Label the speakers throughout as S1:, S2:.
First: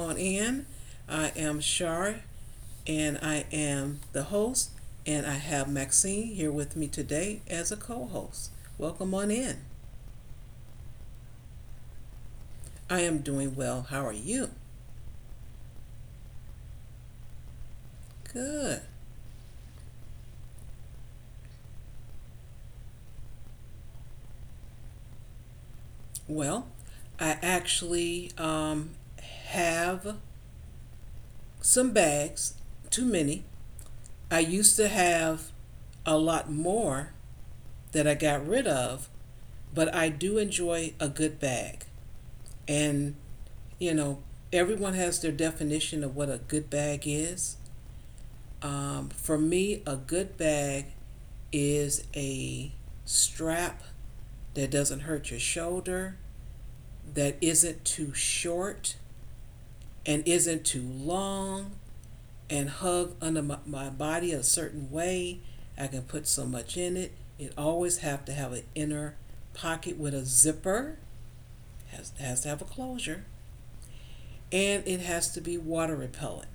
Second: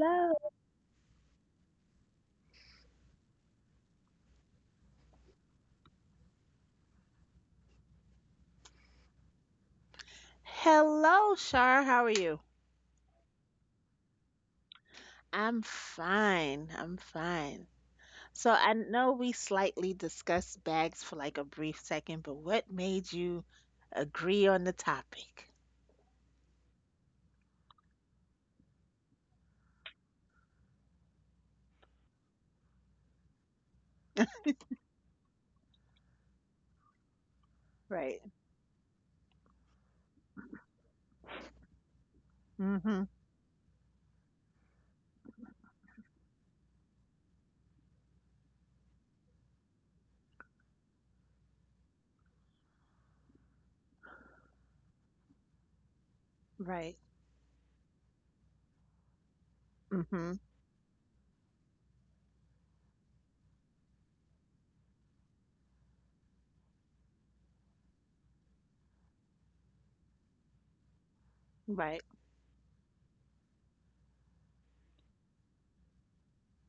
S1: on in. I am Shar, and I am the host, and I have Maxine here with me today as a co host. Welcome on in.
S2: Hello, Shar. How are you?
S1: I am doing well. How are you?
S2: I'm fine. I'm fine. So I
S1: Good.
S2: know we slightly discussed bags for like a brief second, but what made you agree on the topic?
S1: Well, I actually have some bags, too many. I used to have a lot more that
S2: Right.
S1: I got rid of, but I do enjoy a good bag.
S2: Mhm.
S1: And you know, everyone has their definition of what a good bag is. For me, a good bag is a strap that doesn't hurt your shoulder,
S2: Right.
S1: that isn't too short and
S2: Mhm.
S1: isn't too long, and hug under my body a certain way. I can put so much in it. It always have to have an inner pocket with a zipper.
S2: Right.
S1: Has to have a closure, and it has to be water repellent.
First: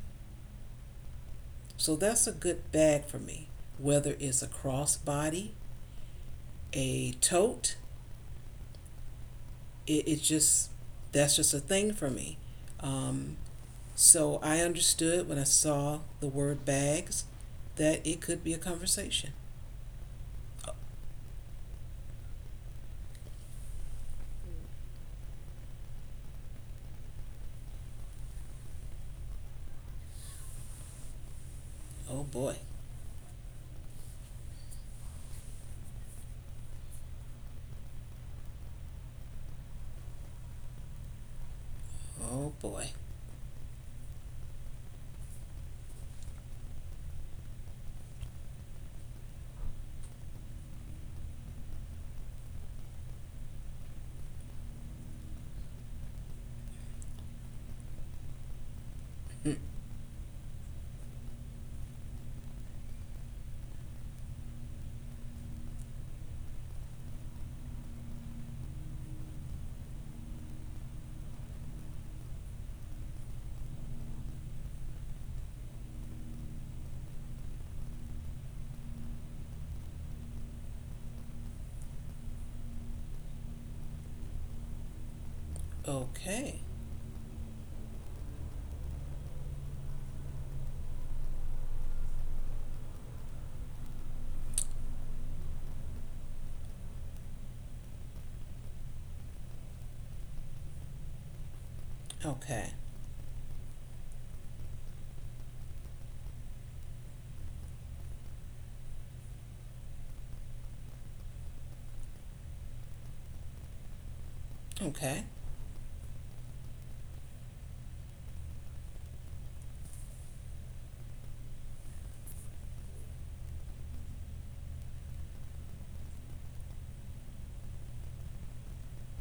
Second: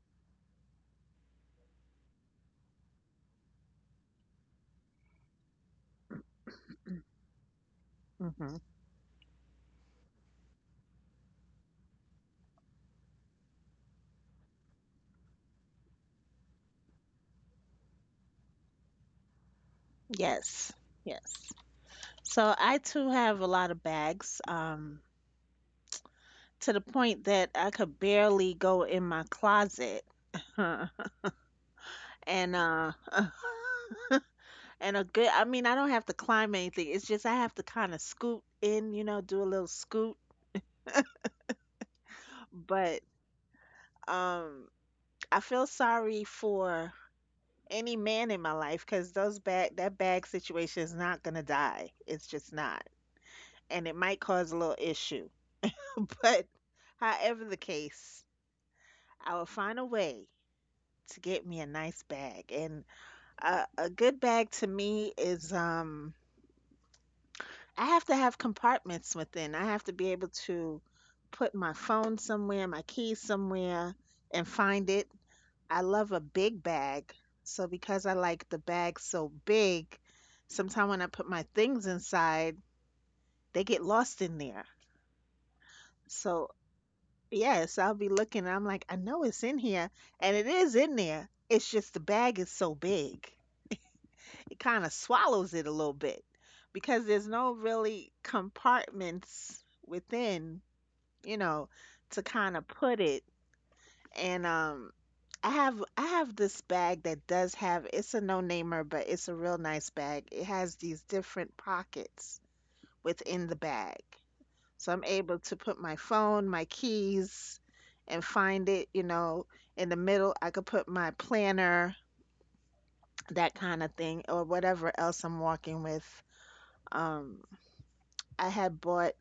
S1: So that's a good bag for me. Whether it's a crossbody, a tote,
S2: Mhm.
S1: it just that's just a thing for me. Um, so I understood when I saw the word bags that it could be a conversation.
S2: Yes. Yes. So I too have a lot of bags, to the point that I could barely go in my closet.
S1: Oh
S2: And
S1: boy.
S2: And a good I mean, I don't have to climb anything. It's just I have to kind of scoot in, do a little scoot.
S1: Oh boy.
S2: But um I feel sorry for any man in my life because those bag that bag situation is not gonna die. It's just not. And it might cause a little issue. But however the case, I will find a way to get me a nice bag. And a good bag to me is. I have to have compartments within. I have to be able to put my phone somewhere, my keys somewhere, and find it. I love a big bag. So, because I like the bag so big, sometimes when I put my things inside, they get lost in there. So,
S1: Okay.
S2: yes, I'll be looking. And I'm like, I know it's in here, and it is in there. It's just the bag is so big. It kind of swallows it a little bit because there's no really compartments within you know, to kind of
S1: Okay.
S2: put it. And I have this bag that does have it's a no-namer, but it's a real nice bag. It has these different pockets within the bag. So I'm
S1: Okay.
S2: able to put my phone, my keys, and find it, in the middle. I could put my planner, that kind of thing, or whatever else I'm walking with. Um, I had bought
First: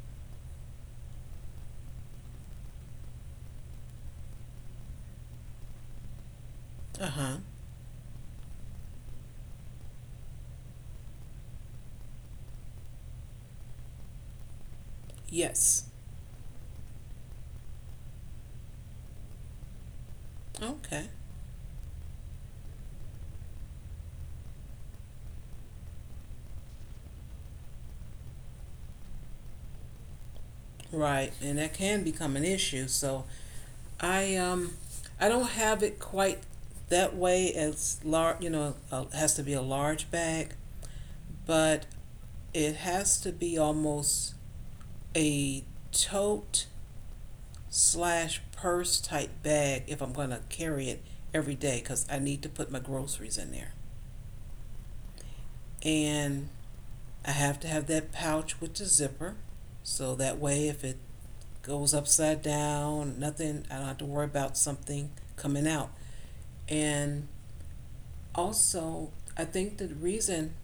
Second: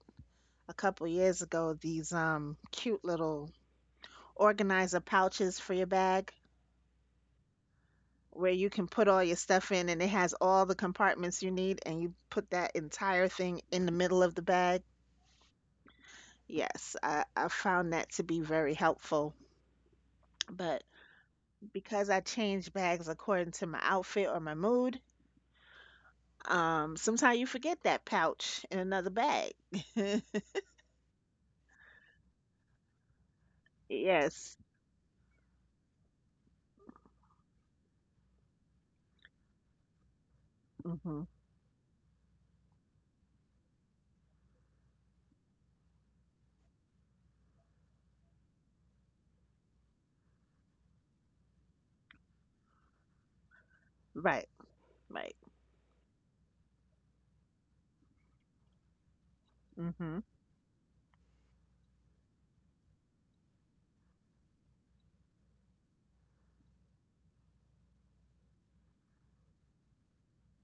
S2: a couple years ago these cute little organizer pouches for your bag,
S1: Uh huh.
S2: where you can put all your stuff in, and it has all the compartments you need, and you put that entire thing in the middle of the bag.
S1: Yes.
S2: Yes, I found that to be very helpful. But
S1: Okay.
S2: because I change bags according to my outfit or my mood, sometimes you forget that pouch in another bag.
S1: Right. And that can become an issue. So I
S2: Yes.
S1: um I don't have it quite that way as large, you know, has to be a large bag,
S2: Hmm.
S1: but it has to be almost a tote slash purse type bag if I'm going to carry it every day because I need to put my groceries in there.
S2: Right. Right.
S1: And I have to have that pouch with the zipper so
S2: Hmm.
S1: that way if it goes upside down, nothing, I don't have to worry about something coming out. And also, I think the reason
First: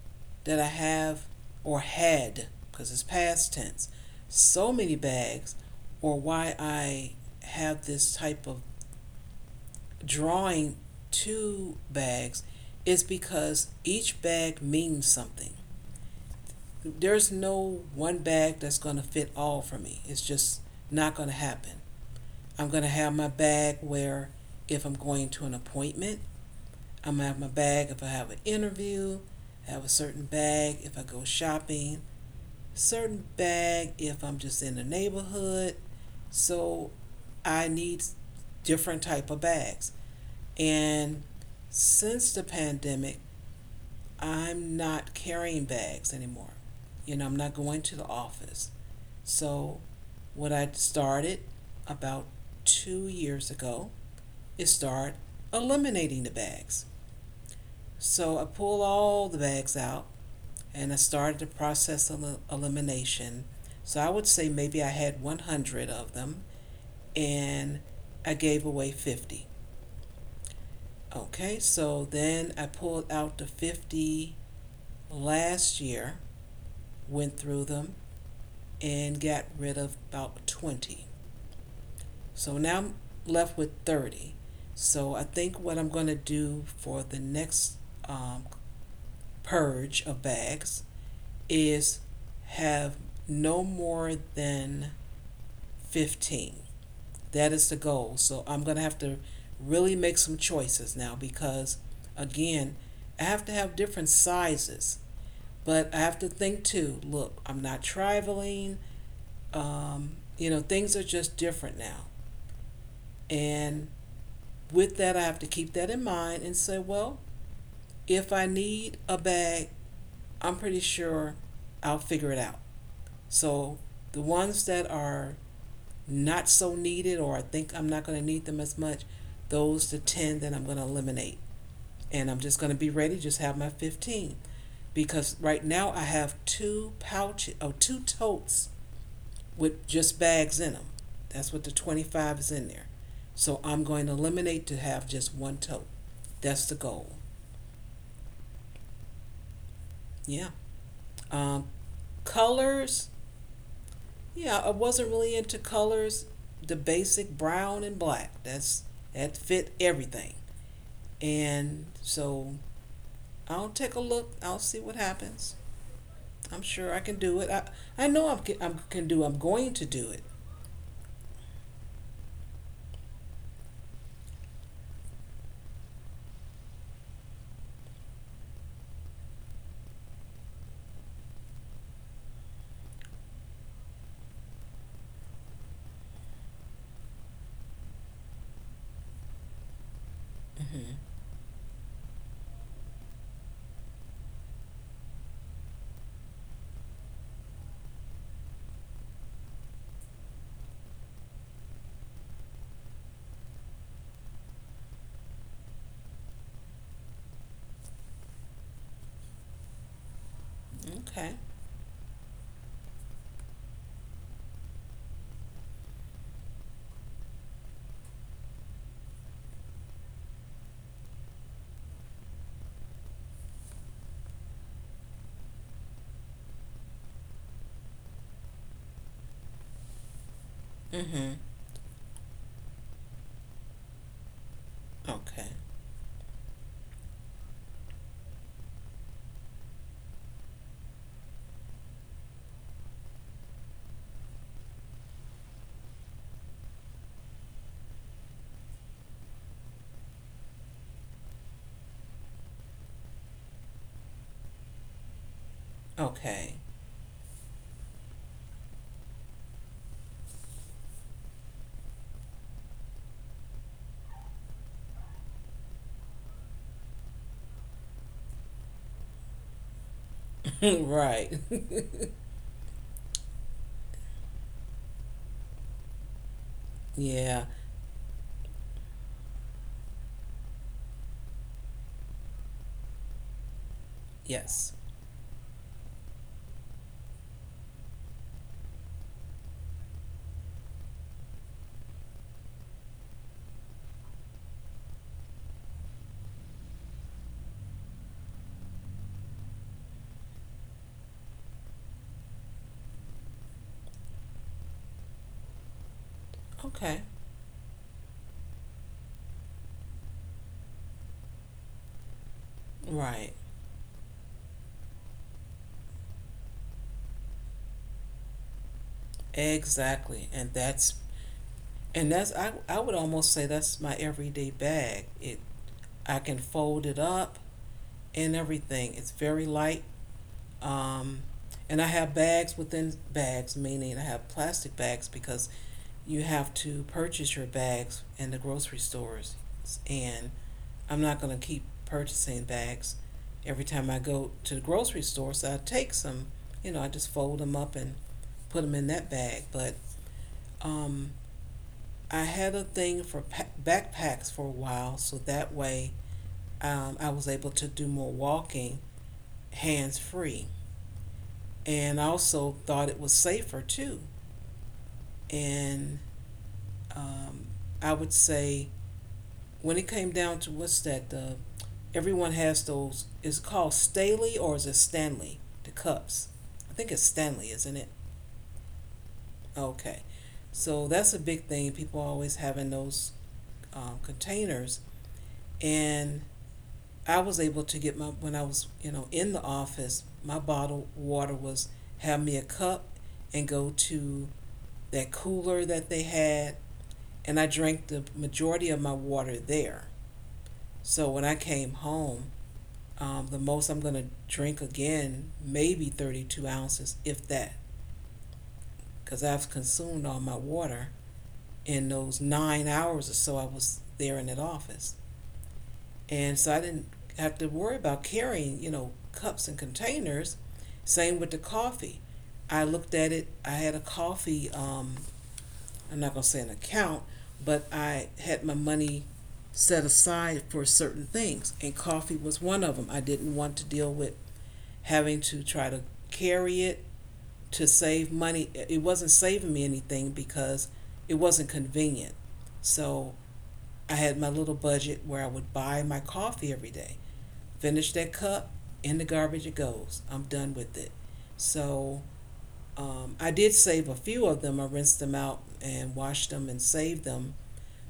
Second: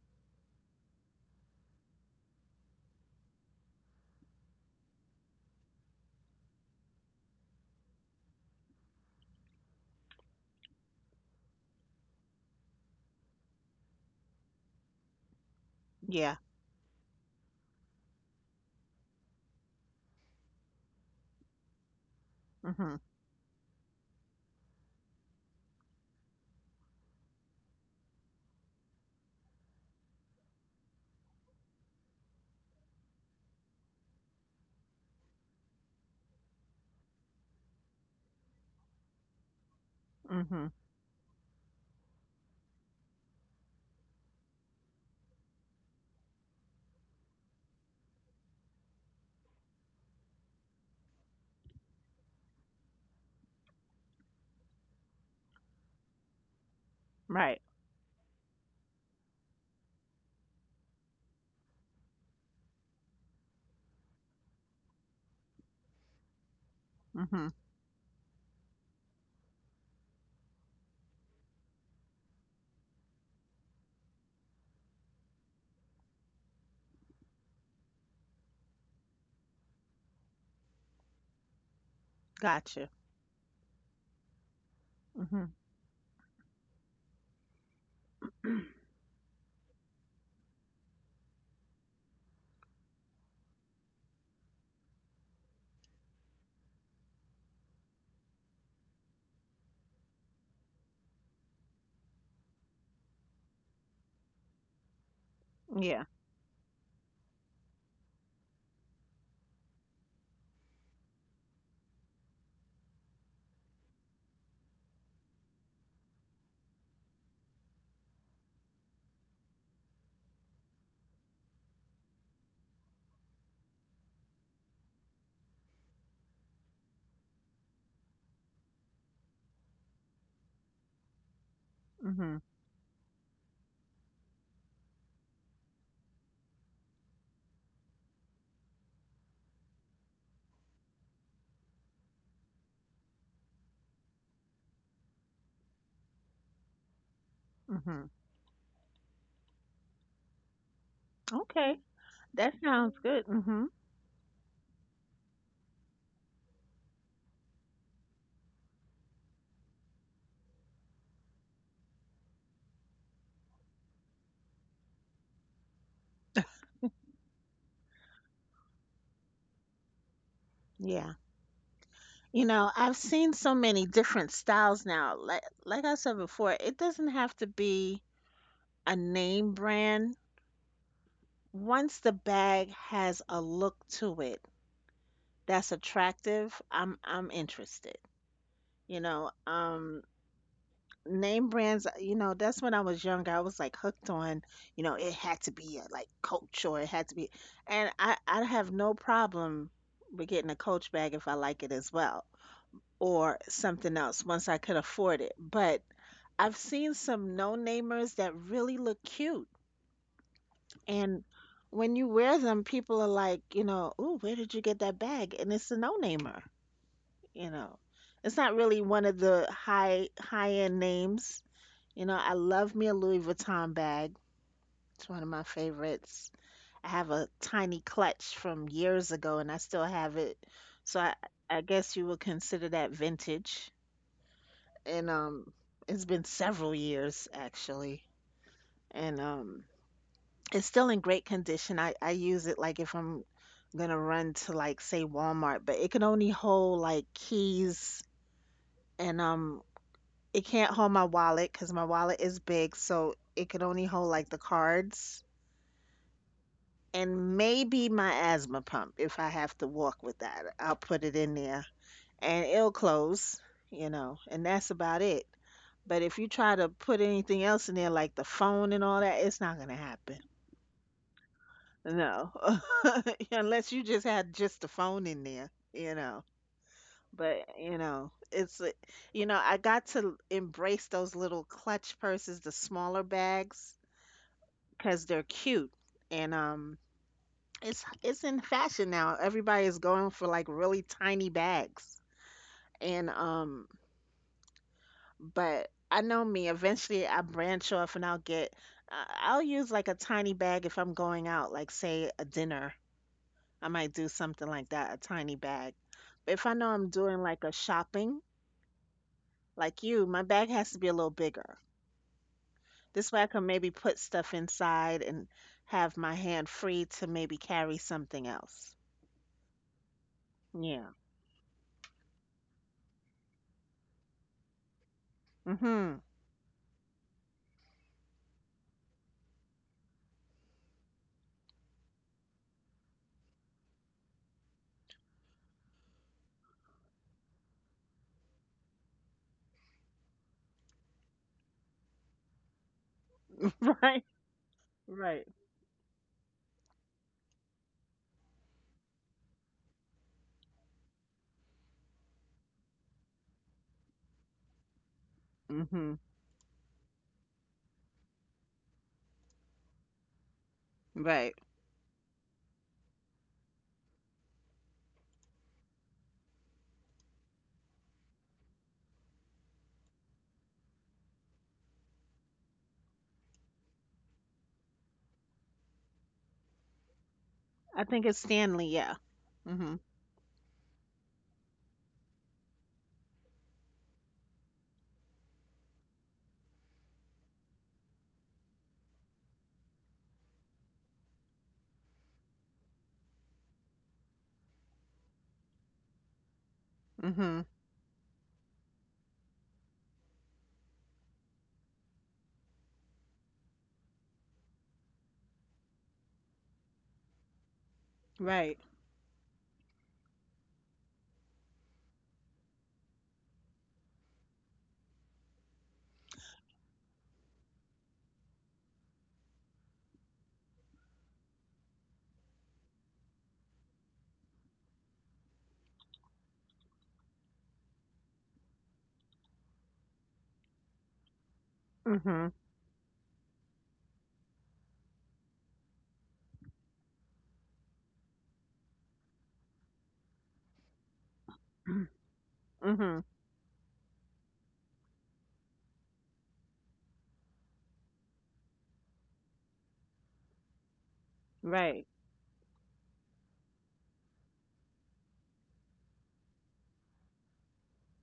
S1: that I have or had, because it's past tense, so many bags, or why I have this type of drawing to bags, is because each bag means something.
S2: Yeah.
S1: There's no one bag that's going to fit all for me. It's just not going to happen. I'm going to
S2: Hmm.
S1: have my bag where if I'm going to an appointment, I'm gonna have my bag if I have an interview. I have a certain bag if I go shopping. Certain bag if I'm just in the neighborhood. So I need different type of bags.
S2: Hmm.
S1: And since the pandemic, I'm not carrying bags anymore. You know, I'm not going to the office. So what I started about 2 years ago is start eliminating the bags.
S2: Right.
S1: So I pull all the bags out and I started the process of elimination. So I would say maybe I had 100 of them
S2: Hmm.
S1: and I gave away 50. Okay, so then I pulled out the 50 last year, went through them, and got rid of about 20. So now
S2: Gotcha.
S1: I'm left with 30. So I
S2: Hmm.
S1: think what I'm going to do for the next um, purge of bags is have no more than 15. That is the goal. So I'm going to have to really make some choices now because, again, I have to have different sizes. But I
S2: Yeah.
S1: have to think too look, I'm not traveling. Um, you know, things are just different now. And with that, I have to keep that in mind and say, well, if I need a bag, I'm pretty sure I'll figure it out. So the ones that are not so needed or I think I'm not going to need them as much, those the 10 that I'm going to eliminate. And
S2: Hmm.
S1: I'm just going to be ready, just have my 15. Because right now I have two pouches, oh, two totes with just bags in them. That's what the 25 is in there. So I'm going to eliminate to have just one tote. That's the goal.
S2: Hmm.
S1: Yeah. Um,
S2: Okay. That sounds
S1: colors,
S2: good. Mhm.
S1: yeah, I wasn't really into colors. The basic brown and black. That fit everything. And so I'll take a look. I'll see what happens. I'm sure I can do it. I know I'm can do. I'm going to do it.
S2: Yeah. You know, I've seen so many different styles now. Like I said before, it doesn't have to be a name brand. Once the bag has a look to it that's attractive, I'm interested. You know,
S1: Hmm.
S2: name brands, that's when I was younger. I was like hooked on, it had to be like Coach, or it had to be, and I have no problem with getting a Coach bag if I like it as well or something else once I could afford it. But I've seen some no-namers that really look cute. And
S1: Okay.
S2: when you wear them, people are like, "Ooh, where did you get that bag?" And it's a no-namer, you know. It's not really one of the high-end names. You know, I love me a Louis Vuitton bag. It's one of my favorites. I have a tiny clutch from years ago and I still have it. So I,
S1: Hmm.
S2: I guess you would consider that vintage. And
S1: Okay.
S2: it's been several years actually. And it's still in great condition. I use it, like, if I'm gonna run to, like, say Walmart, but it can only hold like keys. And it can't hold my wallet because my wallet is big, so it can only hold like the cards,
S1: Okay.
S2: and maybe my asthma pump. If I have to walk with that, I'll put it in there and it'll close, you know, and that's about it. But if you try to put anything else in there, like the phone and all that, it's not gonna happen.
S1: Right.
S2: No, unless you just had just the phone in there.
S1: Yeah.
S2: But I got to embrace those little clutch purses, the smaller bags,
S1: Yes.
S2: because they're cute, and it's in fashion now. Everybody is going for like really tiny bags, and but I know me. Eventually, I branch off and I'll get. I'll use like a tiny bag if I'm going out, like say a dinner. I might do something like that, a tiny bag. But if I know I'm
S1: Okay.
S2: doing like a shopping, like you, my bag has to be a little bigger. This way, I
S1: Right.
S2: can maybe put stuff inside and have my hand free to maybe carry something else.
S1: Exactly.
S2: Yeah.
S1: And that's I would almost say that's my everyday bag. It
S2: Hmm.
S1: I can fold it up and everything. It's very light. Um, and I have bags within bags, meaning I have plastic bags because you have to purchase your bags in the grocery stores. And I'm not going to keep purchasing bags every time I
S2: Right.
S1: go to the grocery
S2: Right.
S1: store. So I take some, you know, I just fold them up and put them in that bag. But um, I had a thing for backpacks for a while, so that way
S2: Hmm.
S1: I was able to do more walking hands free.
S2: Right.
S1: And also thought it was safer too. And um, I would say when it came down to what's that the everyone has those is it called Staley or is it Stanley the cups? I think it's Stanley, isn't
S2: I
S1: it?
S2: think it's Stanley. Yeah. Hmm.
S1: Okay, so that's a big thing. People always having those containers, and I was able to get my when I was you know in the office, my bottled water was have me a cup and go to that cooler that they had and
S2: Hmm.
S1: I drank the majority of my water there. So when I came home, the most I'm going to drink again, maybe 32 ounces, if that,
S2: Right.
S1: because I've consumed all my water in those 9 hours or so I was there in that office. And so I didn't have to worry about carrying, you know, cups and containers. Same with the coffee. I looked at it, I had a coffee I'm not gonna say an account, but I had my money set aside for certain things, and coffee
S2: Hmm.
S1: was one of them. I didn't want to deal with having to try to carry it to save money. It wasn't saving me anything because it wasn't convenient.
S2: Mhm.
S1: So I had my little budget where I would buy my coffee every day. Finish that cup, in the garbage it goes. I'm done with it.
S2: Right.
S1: So I did save a few of them. I rinsed them out and washed them and saved them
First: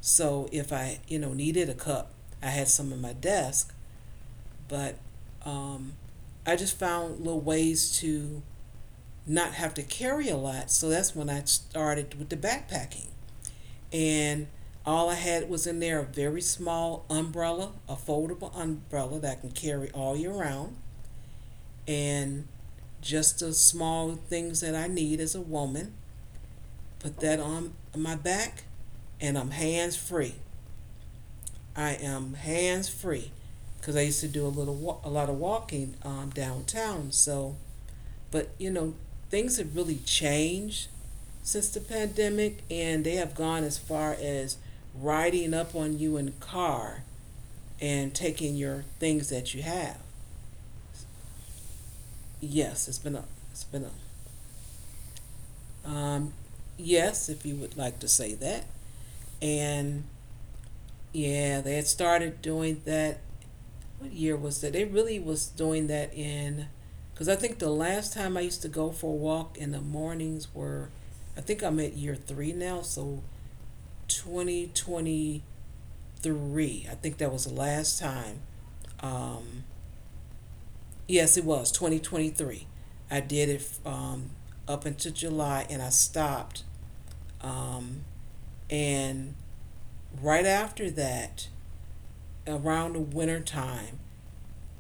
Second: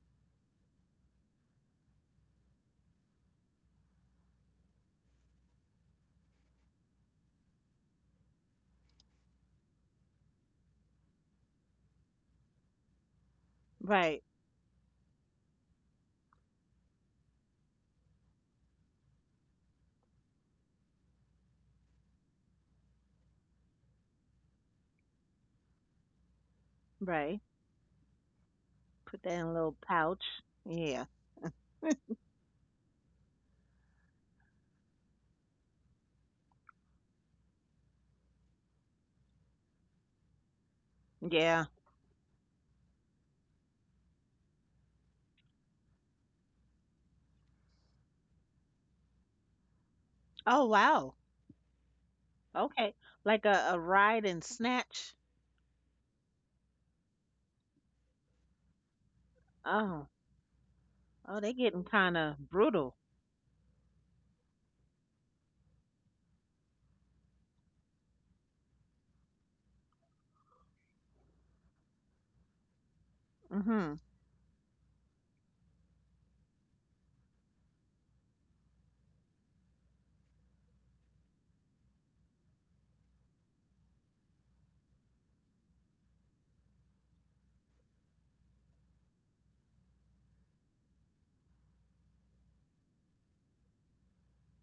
S1: so if I, you know, needed a cup, I had some in my desk, but um, I just found little ways to not have to carry a lot. So that's when I started with the backpacking.
S2: Right.
S1: And all I had was in there a very small umbrella, a foldable umbrella that I can carry all year round, and just the small things that I need as a woman. Put that
S2: Right.
S1: on my back, and
S2: Put that
S1: I'm
S2: in a little
S1: hands free.
S2: pouch. Yeah.
S1: I am hands free because I used to do a lot of walking downtown. So, but you know, things have really changed since the
S2: Yeah.
S1: pandemic, and they have gone as far as riding up on you in a car and taking your things that you have.
S2: Oh wow.
S1: Yes, it's
S2: Okay.
S1: been a
S2: Like
S1: it's been
S2: a,
S1: a
S2: a ride and snatch.
S1: um, yes, if you would like to say that. And
S2: Oh.
S1: yeah,
S2: Oh,
S1: they
S2: they
S1: had
S2: getting
S1: started
S2: kind of
S1: doing that
S2: brutal.
S1: what year was that? They really was doing that in, because I think the last time I used to go for a walk in the mornings were, I think I'm at year 3 now, so
S2: Mhm.
S1: 2023. I think that was the last time. Um, yes, it was 2023. I did it up until July and I stopped. Um, and right after that, around the winter time,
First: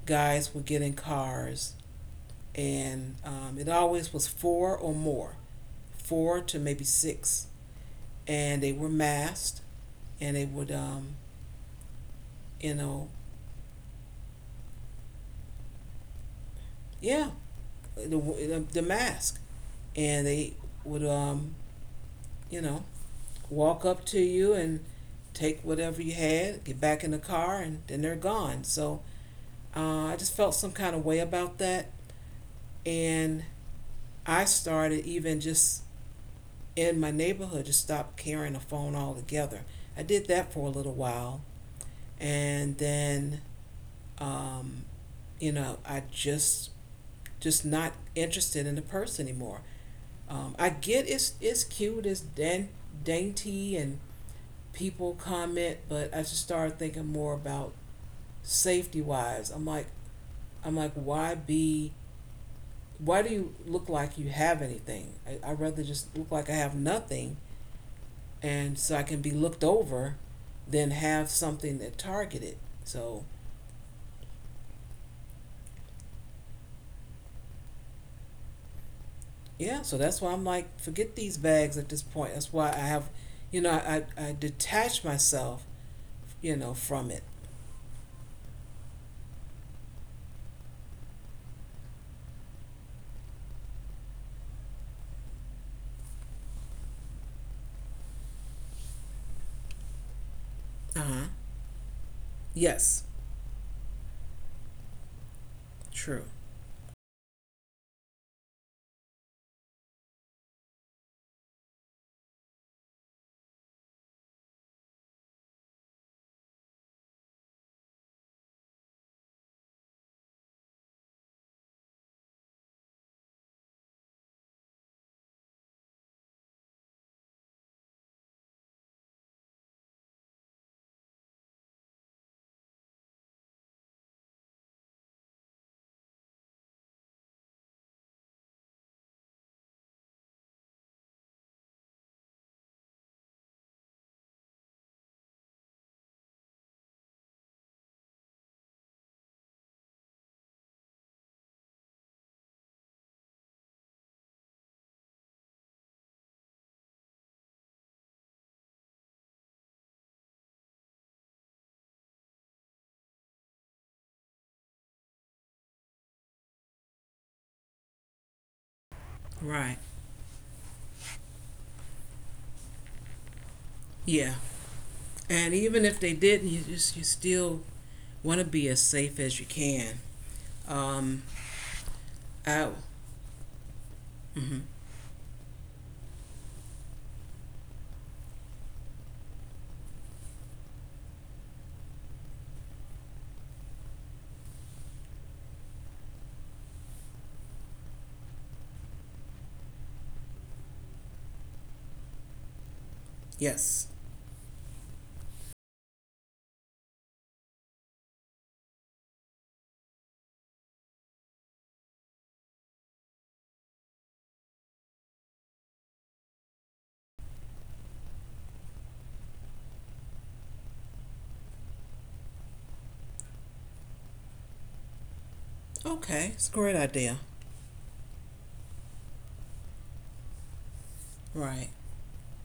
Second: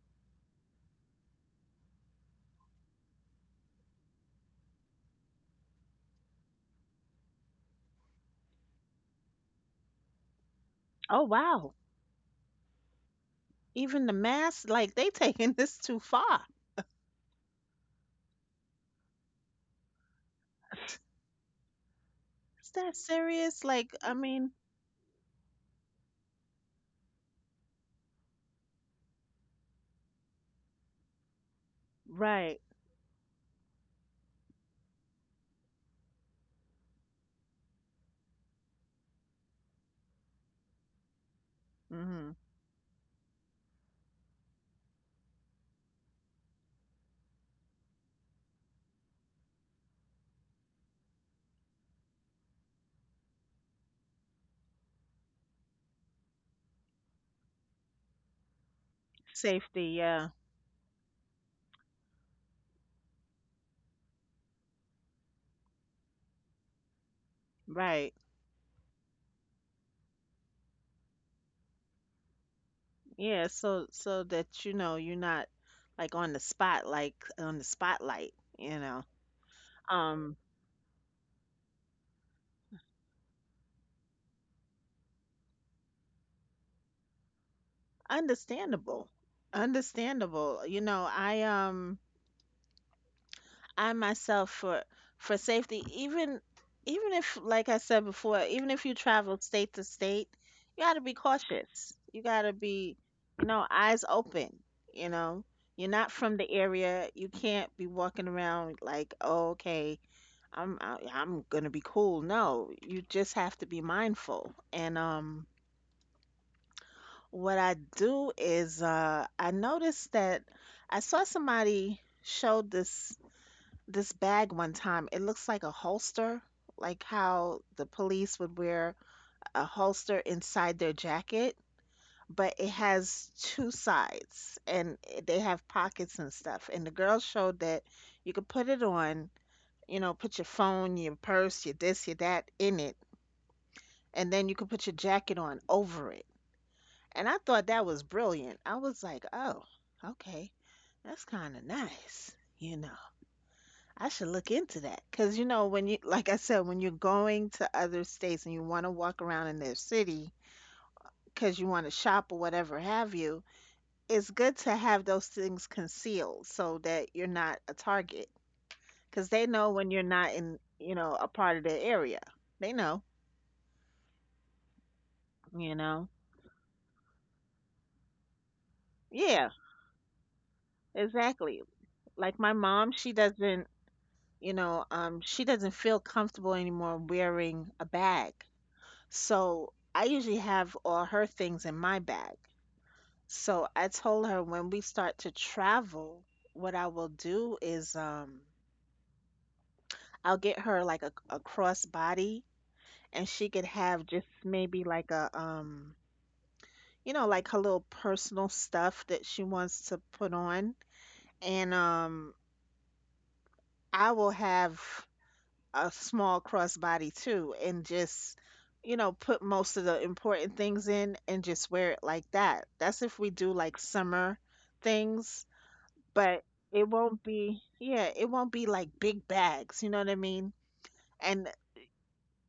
S1: guys would get in cars and it always was 4 or more, 4 to maybe 6, and they were masked, and
S2: Oh wow.
S1: you know,
S2: Even the mask, like they taking this too far.
S1: yeah, the mask, and would, um,
S2: Is
S1: you
S2: that
S1: know,
S2: serious? Like,
S1: walk
S2: I
S1: up to
S2: mean,
S1: you and take whatever you had, get back in the car, and then they're gone. So I just felt some kind of way about that,
S2: right.
S1: and I started even just in my neighborhood to stop carrying a phone altogether. I did that for a little while,
S2: Mhm.
S1: and then um, you know I just not interested in the person anymore. I get it's cute, dainty, and people comment, but I just started thinking more about safety wise.
S2: Safety. Yeah.
S1: I'm like why be why do you look like you have anything? I'd rather just look like I have nothing,
S2: Right.
S1: and so I can be looked over, than have something that targeted. So
S2: Yeah. So that you know you're not like on the spot, like on the spotlight. You know.
S1: yeah, so that's why
S2: Um.
S1: I'm like, forget these bags at this point. That's why I have, you know, I detach myself, you know, from it.
S2: Understandable. Understandable. You know, I myself for safety, even if like I said before, even if you travel state to state, you
S1: Uh
S2: gotta be
S1: huh.
S2: cautious. You gotta be,
S1: Yes.
S2: you know, eyes open, you know. You're not
S1: True.
S2: from the area. You can't be walking around like, oh, okay, I'm gonna be cool. No, you just have to be mindful. And what I do is I noticed that I saw somebody showed this bag one time. It looks like a holster, like how the police would wear a holster inside their jacket, but it has two sides, and they have pockets and stuff. And the girl showed that you could put it on, put your phone, your purse, your this, your that in it, and then you could put your jacket on over it. And I thought that was brilliant. I was like, "Oh, okay. That's kind of nice." You know, I should look into that because, like I said, when you're going to other states and you want to walk around in their city because you want to shop or whatever have you, it's good to have those things concealed so that you're not a target, because they know
S1: Right.
S2: when you're not in a part of their area. They know,
S1: Yeah. And
S2: you
S1: even if
S2: know.
S1: they didn't, you just you still want to be as safe as you
S2: Yeah,
S1: can. Um.
S2: exactly. Like my
S1: Ow.
S2: mom, she doesn't you
S1: Mm-hmm.
S2: know, um, she doesn't feel comfortable anymore wearing a bag. So I usually have all her things in my bag. So I told her when we start to travel, what I will do is, I'll get her like a crossbody, and she could
S1: Yes.
S2: have just maybe like her little personal stuff that she wants to put on. And I will have a small crossbody too, and just put most of the important things in and just wear it like that. That's if we do like summer things.
S1: Okay.
S2: But
S1: It's a great
S2: it
S1: idea.
S2: won't be, yeah, it won't be like big bags, you know what I mean. And
S1: Right.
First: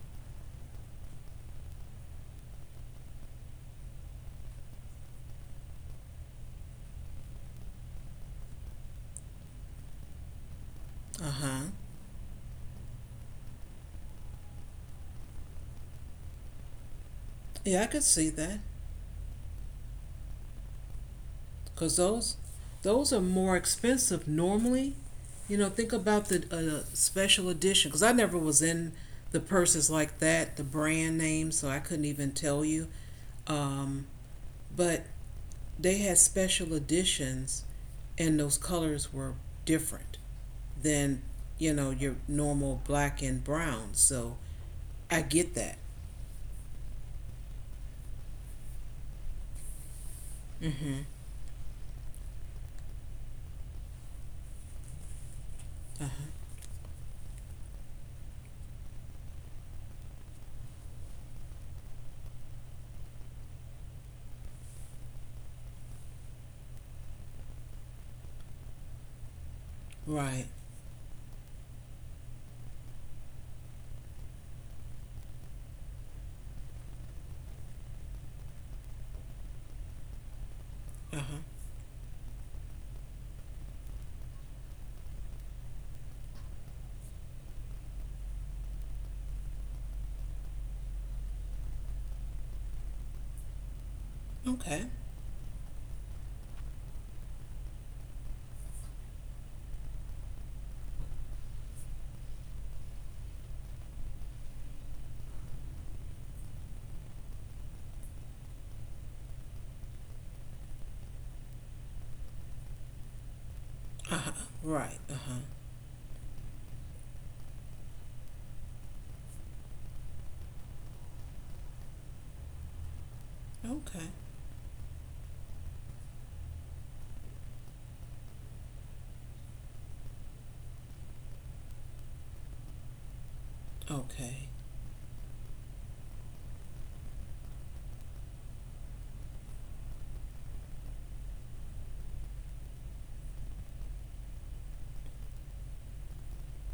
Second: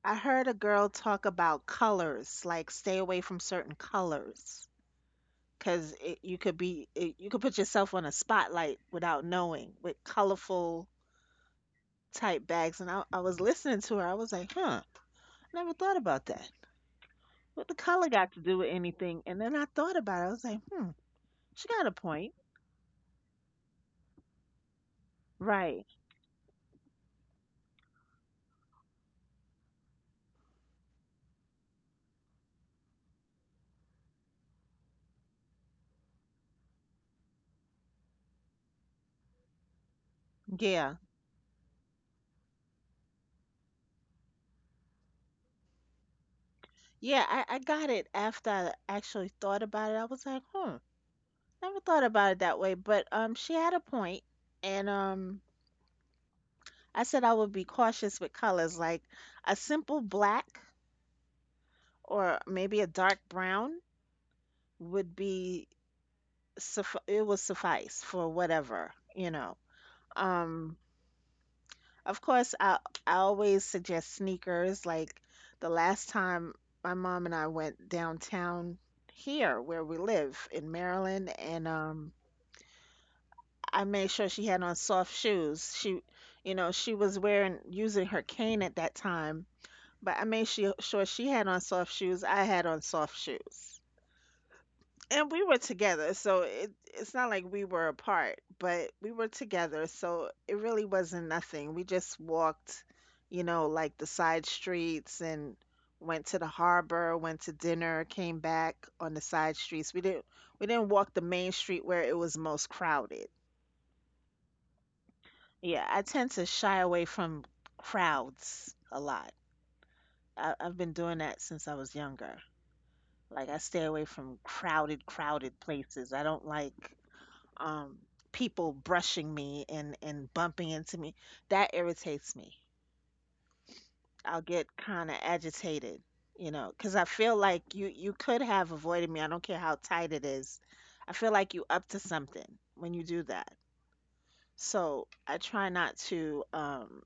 S2: I heard a girl talk about colors, like, stay away from certain colors, because it, you could be it, you could put yourself on a spotlight without knowing with colorful
S1: Uh huh.
S2: type bags. And I was listening to her. I was like, huh, never thought about that. What the
S1: Yeah, I could
S2: color
S1: see
S2: got to
S1: that.
S2: do with anything? And then I thought about it. I was like, hmm, she got a
S1: Cause
S2: point.
S1: those are more expensive normally. You know,
S2: Right.
S1: think about the special edition. Cause I never was in the purses like that, the brand name, so I couldn't even tell you. Um, but they had special editions, and those colors were different
S2: Yeah.
S1: than your normal black and brown. So I get that.
S2: Yeah, I got it after I actually thought about it. I was like, hmm,
S1: Mm-hmm.
S2: never thought about it that way. But she had a point. And
S1: Uh huh.
S2: I said I would be cautious with colors, like a simple black or maybe a dark brown would be it would suffice for whatever.
S1: Right.
S2: Um Of course, I always suggest sneakers. Like the last time my mom and I went downtown here where we live in Maryland,
S1: Uh huh.
S2: and I made sure she had on soft shoes. She was wearing using her cane at that time, but I made sure she had on soft shoes. I had on soft shoes,
S1: Okay.
S2: and we were together, so it's not like we were apart, but we were together, so it really wasn't nothing. We just walked, like the side streets, and went to the harbor, went to dinner, came back on the side streets. We didn't walk the main street where it was most crowded.
S1: Uh huh. Right. Uh huh.
S2: Yeah, I tend to shy away from crowds a lot. I've been doing that since I was younger. Like I stay away from
S1: Okay.
S2: crowded, crowded places. I don't like um, people brushing me and bumping into me, that irritates me. I'll get
S1: Okay.
S2: kind of agitated, you know, because I feel like you could have avoided me. I don't care how tight it is. I feel like you up to something when you do that. So I try not to,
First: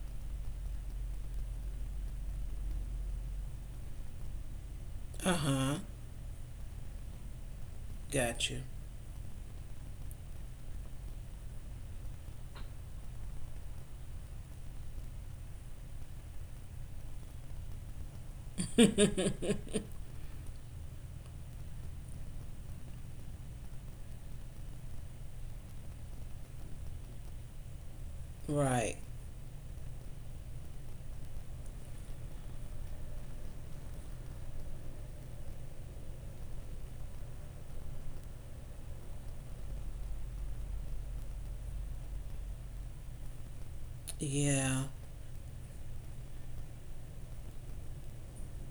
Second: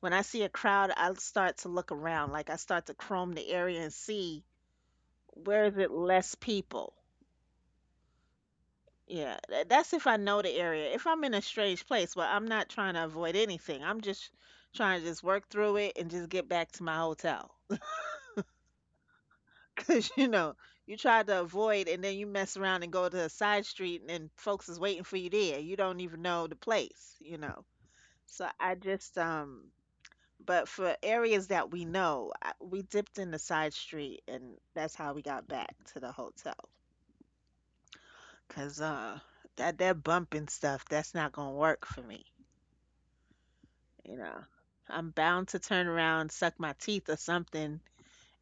S2: when I see a crowd, I start to look around. Like I start to comb the area and see
S1: Uh
S2: where
S1: huh.
S2: is it less people.
S1: Got you.
S2: Yeah, that's if I know the area. If I'm in a strange place, but I'm not trying to avoid anything. I'm just trying to just work through it and just get back to my hotel. Because, you know, you try to avoid and then you mess around and go to a side street and then folks is waiting for you there. You don't even know the place, you know. So I
S1: Right.
S2: just, but for areas that we know, I, we dipped in the side street and that's how we got back to the hotel. Because, that bump and stuff, that's not going to work for me. You know,
S1: Yeah.
S2: I'm bound to turn around, suck my teeth or something,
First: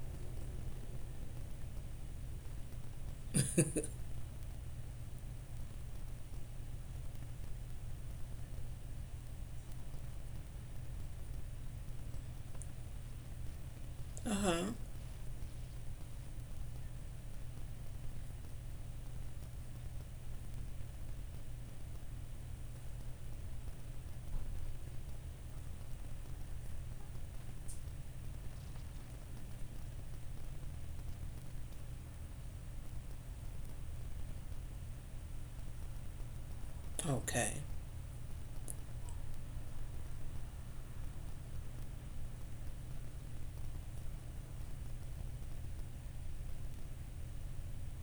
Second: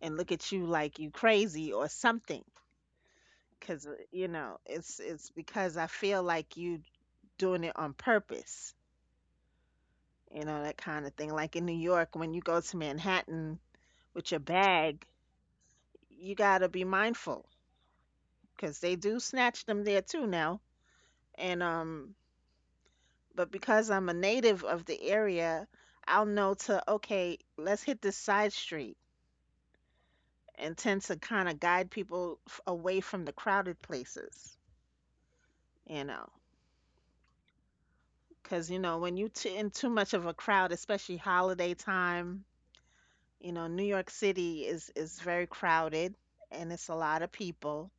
S2: and look at you like you crazy or something. Cause you know, it's because I feel like you doing it on purpose. You know, that kind of thing. Like in New York, when you go to Manhattan with
S1: Uh
S2: your
S1: huh.
S2: bag, you gotta be mindful because they do snatch them there too now. And but because I'm a native of the area, I'll know to okay, let's hit this side street and tends to kind of guide people away from the crowded places, you know.
S1: Okay.
S2: Because, you know, when you in too much of a crowd, especially holiday time, you know, New York City is very crowded and it's a lot of people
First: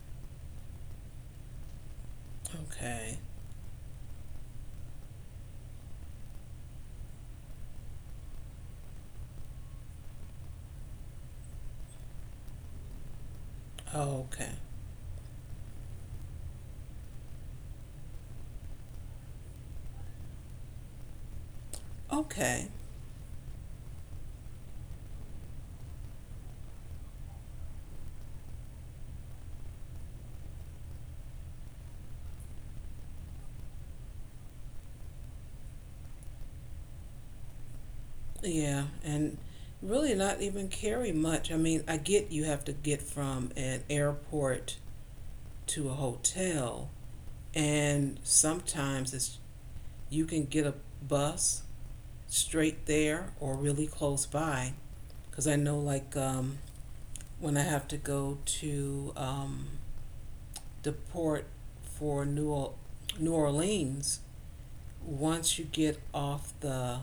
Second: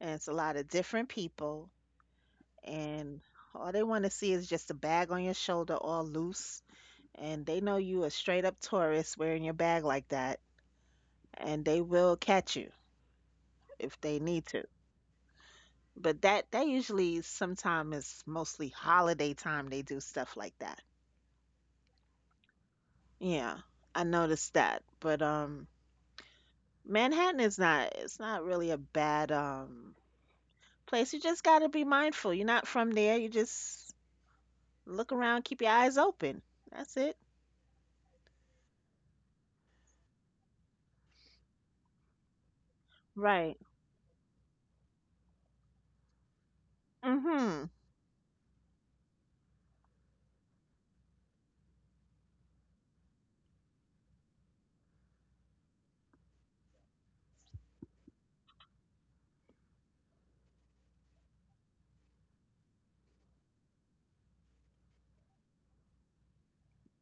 S2: and it's a lot of different people.
S1: Okay.
S2: And all they want to see is just a bag on your shoulder all loose. And they know you a straight up tourist wearing your bag like that. And they will catch you if they need
S1: Okay.
S2: to. But that usually sometime is mostly holiday time they do stuff like that.
S1: Okay.
S2: Yeah, I noticed that. But Manhattan is not, it's not really a bad place. You just got to be mindful. You're not from there. You just look around, keep your eyes open. That's it.
S1: Yeah. And really not even carry much. I mean, I get you have to get from
S2: Right.
S1: an airport to a hotel,
S2: Mhm.
S1: and sometimes it's you can get a bus straight there or really close by. Because I know, like, when I have to go to the port for New Orleans, once you get off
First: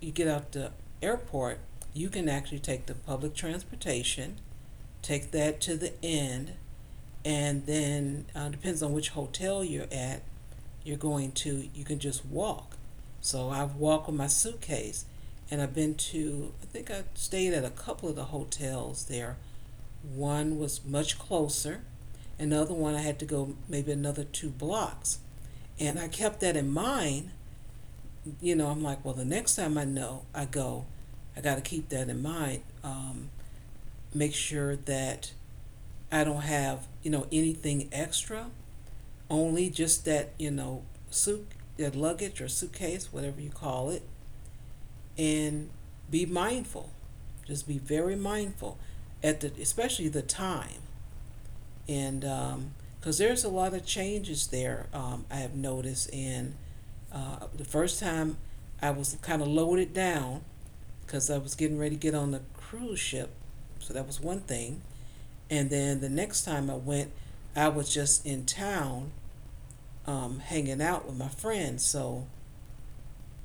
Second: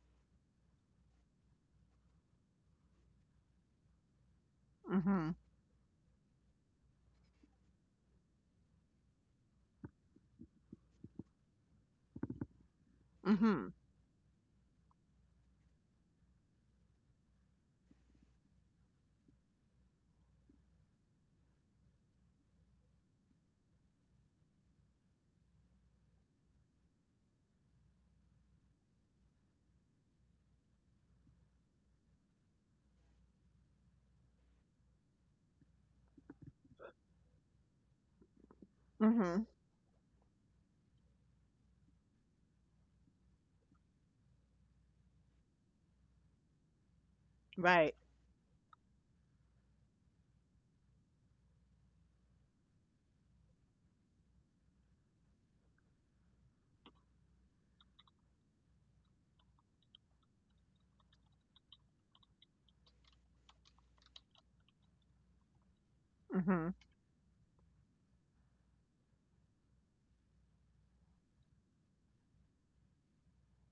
S1: you get out the airport, you can actually take the public transportation, take
S2: Mhm.
S1: that to the end, and then depends on which hotel you're at, you can just walk. So
S2: Mhm.
S1: I've walked with my suitcase, and I think I stayed at a couple of the hotels there. One was much closer, another one I had to go maybe another 2 blocks. And I kept that in mind. You know, I'm like, well, the next time I know I go, I got to keep that in mind. Make sure that I don't have, you know, anything extra,
S2: Mhm.
S1: only just that, suit, that luggage or suitcase, whatever you call it, and be mindful. Just be
S2: Right.
S1: very mindful at especially the time. And, because there's a lot of changes there, I have noticed, in. The first time I was kind of loaded down because I was getting ready to get on the cruise ship. So that was one thing. And then the next
S2: Mhm.
S1: time I went, I was just in town hanging out with my friends. So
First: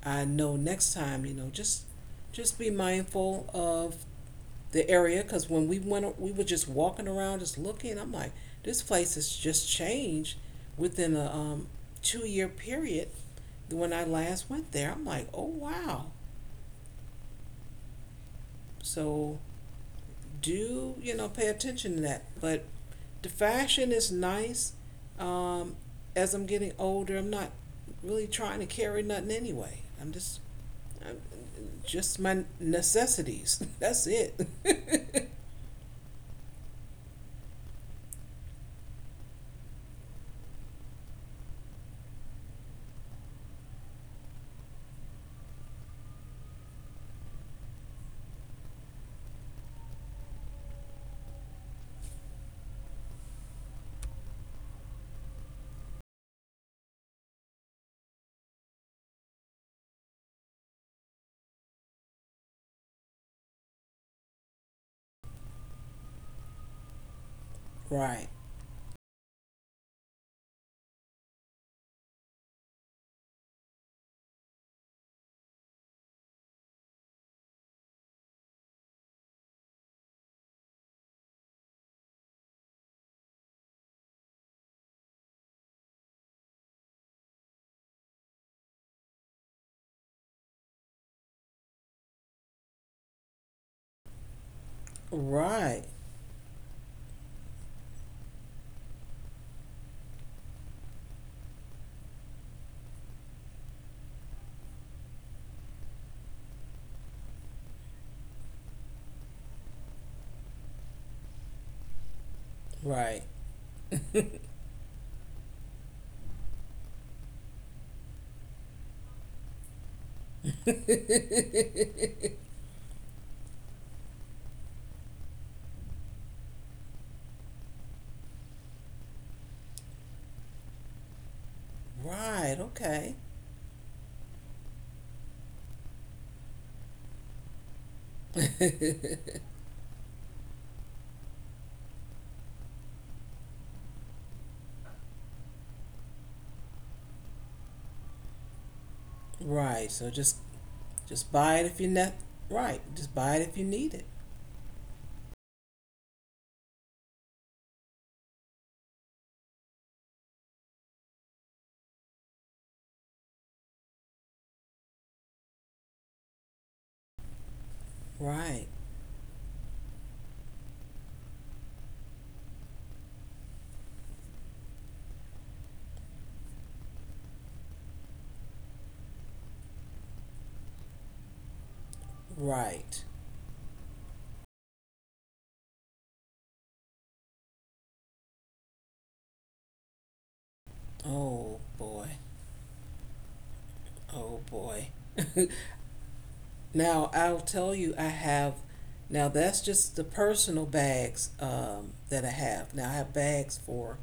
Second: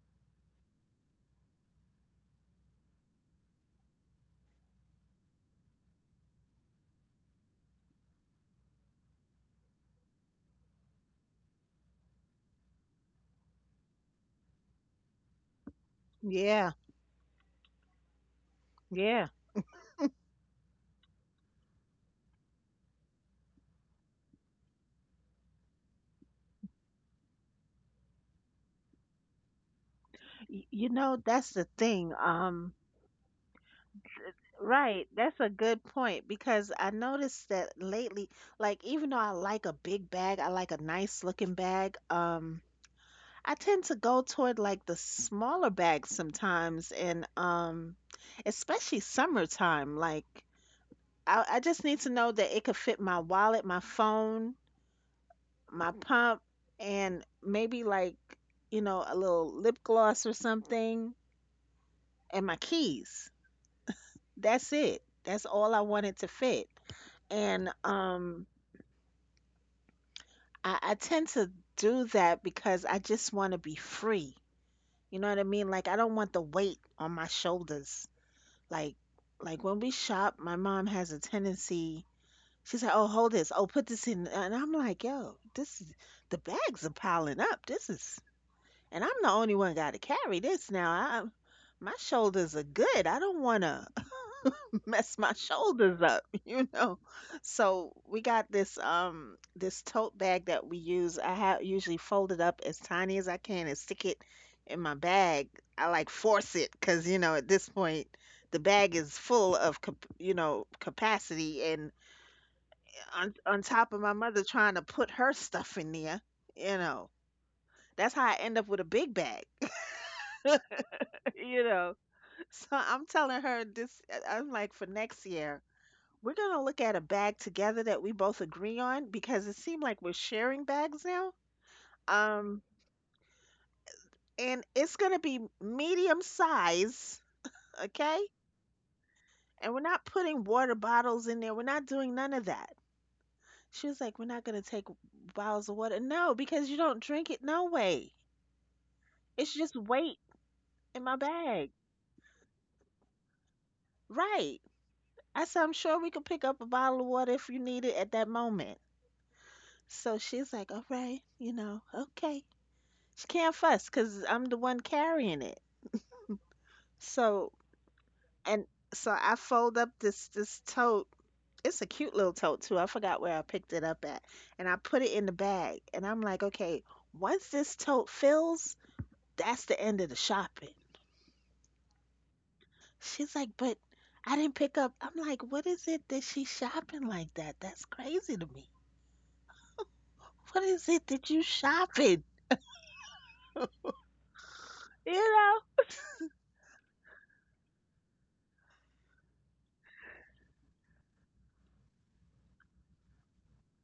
S1: I know next time, you know, just be mindful of the area because when we went, we were just walking around, just looking. I'm like, this place has just changed within a 2-year period. When I last went there, I'm like, oh wow.
S2: Yeah. Yeah.
S1: So do, you know, pay attention to that. But the fashion is nice. Um, as I'm getting older, I'm not really trying to carry nothing anyway. I'm just,
S2: You know,
S1: I'm,
S2: that's the thing.
S1: just my necessities. That's it.
S2: Right, that's a good point because I noticed that lately, like even though I like a big bag, I like a nice looking bag, I tend to go toward like the smaller bags sometimes and especially summertime, like I just need to know that it could fit my wallet, my phone, my pump, and maybe like, you know, a little lip gloss or something and my keys. That's it. That's all I want it to fit. And
S1: Right,
S2: I tend to do that because I just want to be free. You know what I mean? Like I don't want the weight on my shoulders. Like like when we shop, my mom has a tendency. She's like, "Oh, hold this. Oh, put this in." And I'm like, "Yo, this is the bags are piling up. This is." And I'm the only one got to carry this now. I my shoulders are good. I don't want to mess my
S1: right,
S2: shoulders up, you know. So we got this this tote bag that we use. I have usually fold it up as tiny as I can and stick it in my bag. I like force it because you know at this point the bag is full of you know capacity and
S1: right.
S2: on top of my mother trying to put her stuff in there, you know. That's how I end up with a big bag, you know. So I'm telling her this. I'm like for next year. We're going to look at a bag together that we both agree on because it seemed like we're sharing bags now.
S1: Right,
S2: Um,
S1: okay.
S2: and it's going to be medium size, okay? And we're not putting water bottles in there. We're not doing none of that. She was like, "We're not going to take bottles of water." No, because you don't drink it no way. It's
S1: Right,
S2: just
S1: so just
S2: weight
S1: just
S2: in my
S1: buy it if you
S2: bag.
S1: ne- right, just buy it if you need it.
S2: Right. I said, "I'm sure we could pick up a bottle of water if you need it at that moment." So she's like, "All right, you know, okay." She can't fuss because I'm the one carrying it. So
S1: Right,
S2: and so I fold up this tote. It's a cute little tote too. I forgot where I picked it up at. And I put it in the bag. And I'm like, okay, once this tote fills, that's the end of the shopping.
S1: right.
S2: She's like, but I didn't pick up. I'm like, what is it that she's shopping like that? That's crazy to me. What is it that
S1: Oh
S2: you
S1: boy.
S2: shopping?
S1: Oh boy.
S2: You know?
S1: Now I'll tell you I have now that's just the personal bags that I have. Now I have bags for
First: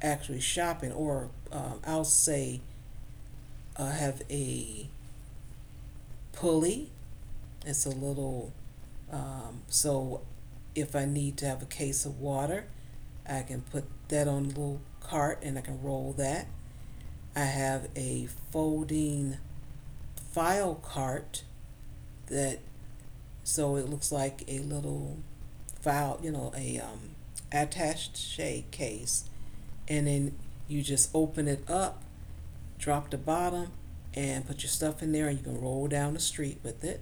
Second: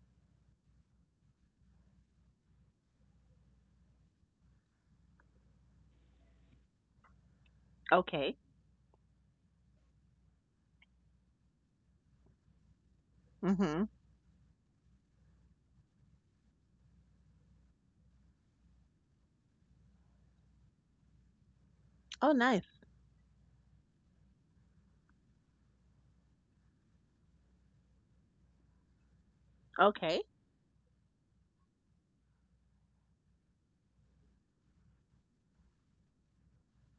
S1: actually shopping or I'll say I have a pulley. It's a
S2: Okay.
S1: little. So if I need to have a case of water, I can
S2: Mhm.
S1: put that on a little cart and I can roll that. I have a folding file cart.
S2: Oh, nice.
S1: That So it looks like a little file, you know, a attaché case, and
S2: Okay.
S1: then you just open it up, drop the bottom, and put your stuff in there, and you can roll down the street with it.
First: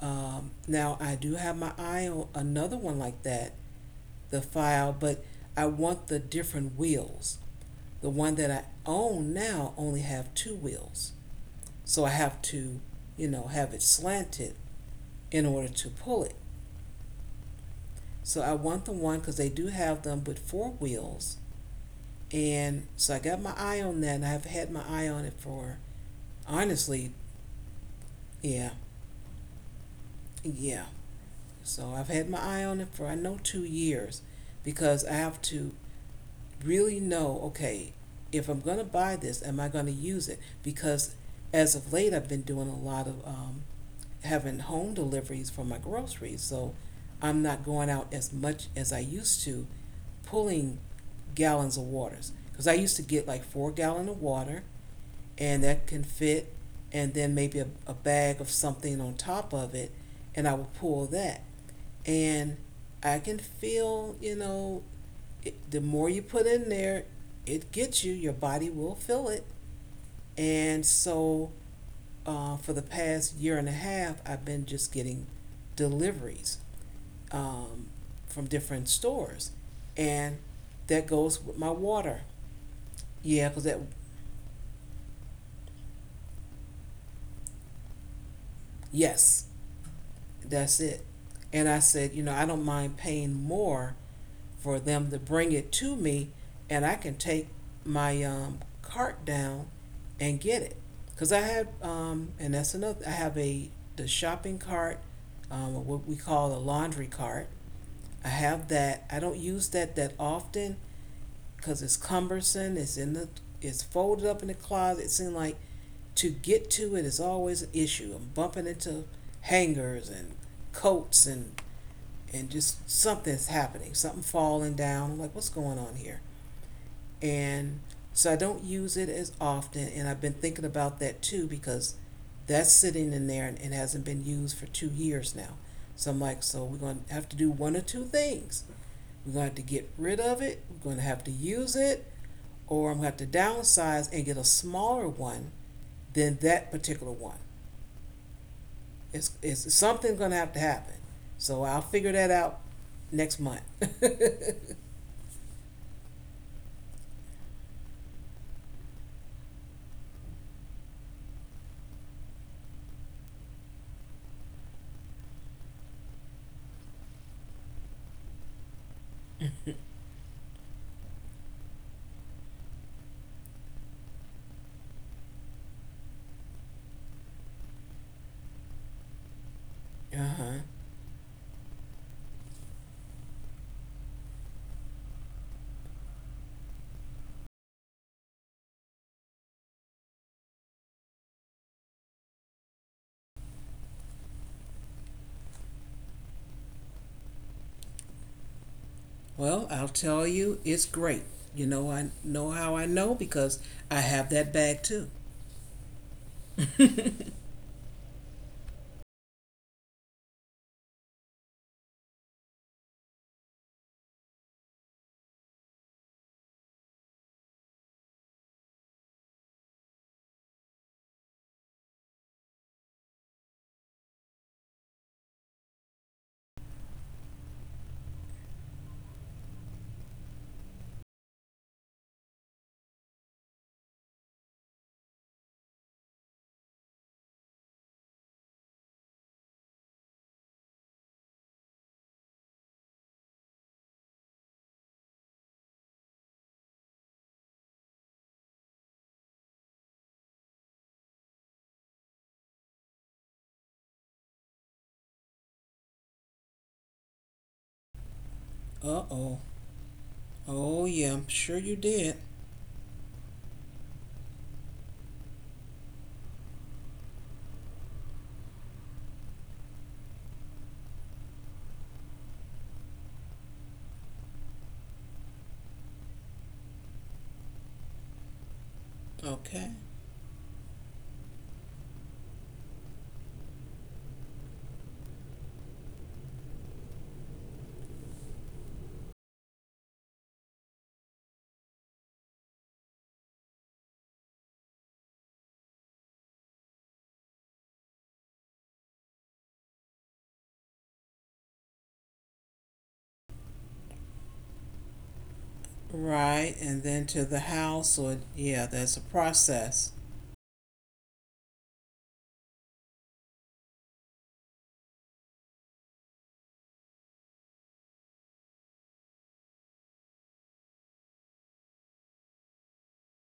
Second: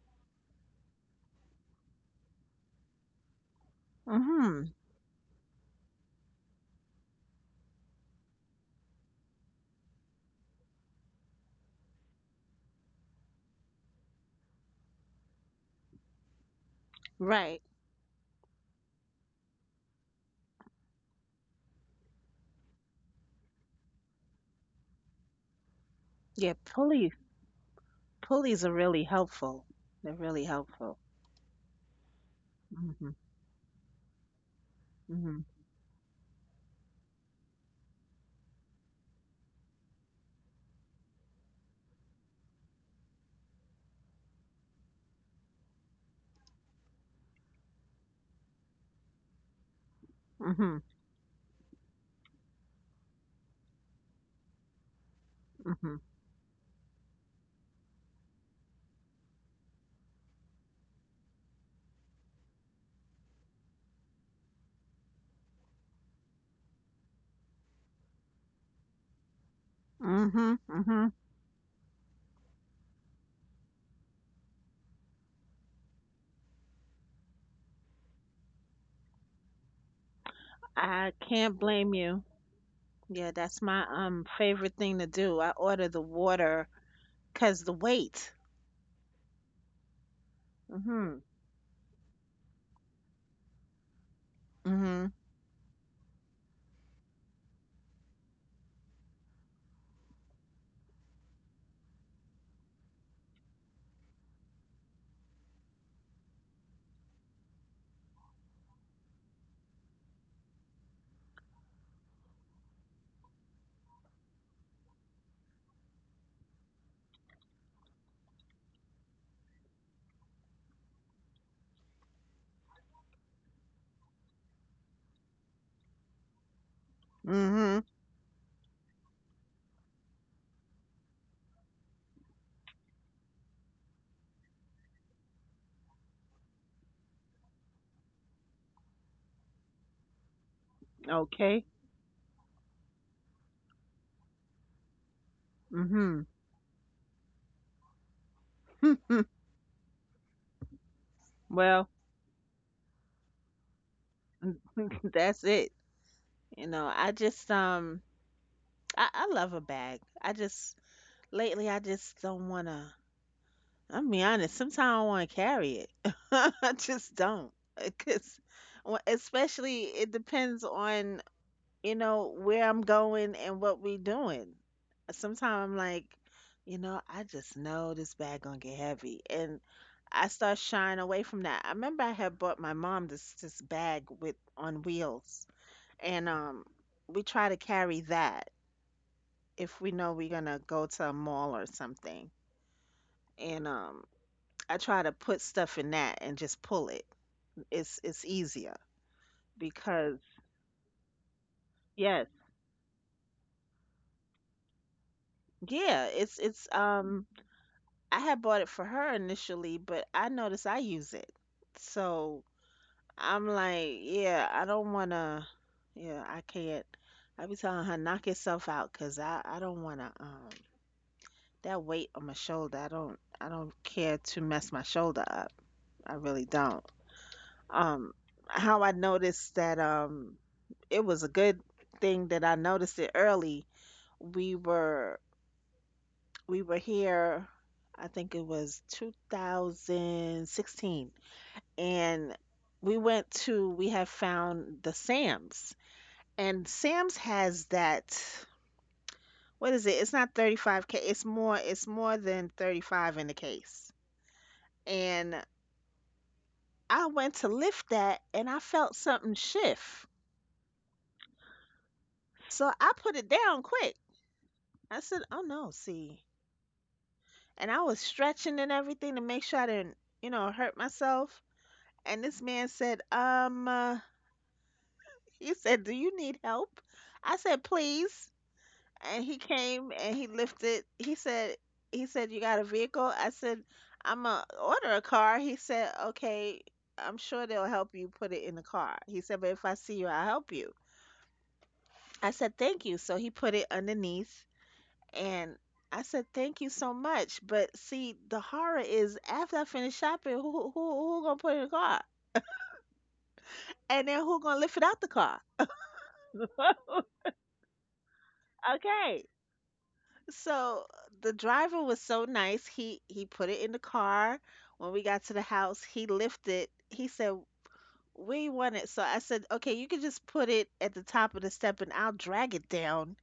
S1: Now I do have my eye on another one like that, the
S2: Mhm.
S1: file, but I want the different wheels. The one that I own now only have two wheels, so I have to, you know, have it slanted in order to pull it.
S2: Right.
S1: So I want the one because they do have them with four wheels. And so I got my eye on that, and I've had my eye on it for
S2: Yeah,
S1: honestly,
S2: pulley. Pulleys
S1: yeah,
S2: are really helpful. They're really
S1: yeah.
S2: helpful.
S1: So I've had my eye on it for I
S2: Mhm.
S1: know 2 years because I have
S2: Mhm.
S1: to really know okay, if I'm going to buy this, am I going to use it? Because as of late, I've been doing a lot of having home deliveries for my groceries. So I'm not going out as much as I used to pulling
S2: Mhm.
S1: gallons of waters because I used to get like 4 gallon of water and that can
S2: Mhm.
S1: fit and then maybe a bag of something on top of it and I would pull that and I can feel it, the more you put in there it gets you your body will feel it
S2: Mhm.
S1: and
S2: Mhm.
S1: so for the past year and a half I've been just getting deliveries um, from different stores and
S2: I
S1: that goes
S2: can't
S1: with my
S2: blame you.
S1: water.
S2: Yeah,
S1: Yeah,
S2: that's
S1: because
S2: my favorite thing to do. I order the water 'cause the weight.
S1: yes, that's it.
S2: Mhm.
S1: And I said, you know, I don't mind paying more for them
S2: Mhm.
S1: to bring it to me, and I can take my cart down and get it. Because I and that's another, I have a the shopping cart, what we call a laundry cart. I have that. I don't use that that often because it's cumbersome. It's folded up in the closet. It seems like to get to it is always an issue. I'm bumping into hangers and coats and just something's happening, something falling down. I'm like, what's going on here?
S2: Mhm.
S1: And so I don't use it as often. And I've been thinking about that too because that's sitting in there and hasn't been used for 2 years now. So I'm like, so we're going to have to do one or two things. We're going to have to get rid of it, we're going to have to
S2: Okay.
S1: use it, or I'm going to have to downsize and get a smaller one
S2: Mhm.
S1: than that particular one. It's Something's gonna have to happen. So I'll
S2: Well,
S1: figure that out next month.
S2: that's it. You know, I just I love a bag. I just lately I just don't wanna I'm be honest, sometimes I don't want to carry it. I just don't. Because, especially, it depends on, you know, where I'm going and what we doing. Sometimes I'm like, you know, I just know this bag gonna get heavy. And I start
S1: Uh-huh.
S2: shying away from that. I remember I had bought my mom this bag with on wheels. And we try to carry that if we know we're gonna go to a mall or something. And I try to put stuff in that and just pull it. It's easier
S1: Well, I'll
S2: because
S1: tell you, it's great. You know, I
S2: yes,
S1: know how I know because I have that bag too.
S2: yeah, it's I had bought it for her initially, but I noticed I use it. So I'm like, yeah, I don't wanna yeah, I can't. I be telling her knock yourself out, cause I don't wanna that weight on my shoulder. I don't care to mess my shoulder up. I really don't. um how I noticed that it was a good thing that I noticed it early. We were we were here, I think it was 2016, and we went to we had found the Sam's, and Sam's has that, what is it? It's not 35K. It's more, it's more than 35 in the case. And I went to lift that and I felt
S1: Uh
S2: something
S1: oh.
S2: shift.
S1: Oh yeah, I'm sure you did.
S2: So I put it down quick. I said, "Oh no, see." And I was stretching and everything to make sure I didn't, you know, hurt myself. And this man said, he said, "Do you need help?" I said, "Please." And he
S1: Okay.
S2: came and he lifted. "He said you got a vehicle." I said, "I'm gonna order a car." He said, "Okay. I'm sure they'll help you put it in the car." He said, "But if I see you, I'll help you." I said, "Thank you." So he put it underneath. And I said, "Thank you so much." But see, the horror is after I finish shopping, who gonna put it in the car, and then who gonna lift it out the car?
S1: Right, and then to the house or yeah, that's a
S2: Okay.
S1: process.
S2: So the driver was so nice. He put it in the car. When we got to the house, he lifted. He said, "Where you want it?" So I said, "Okay, you can just put it at the top of the step, and I'll drag it down."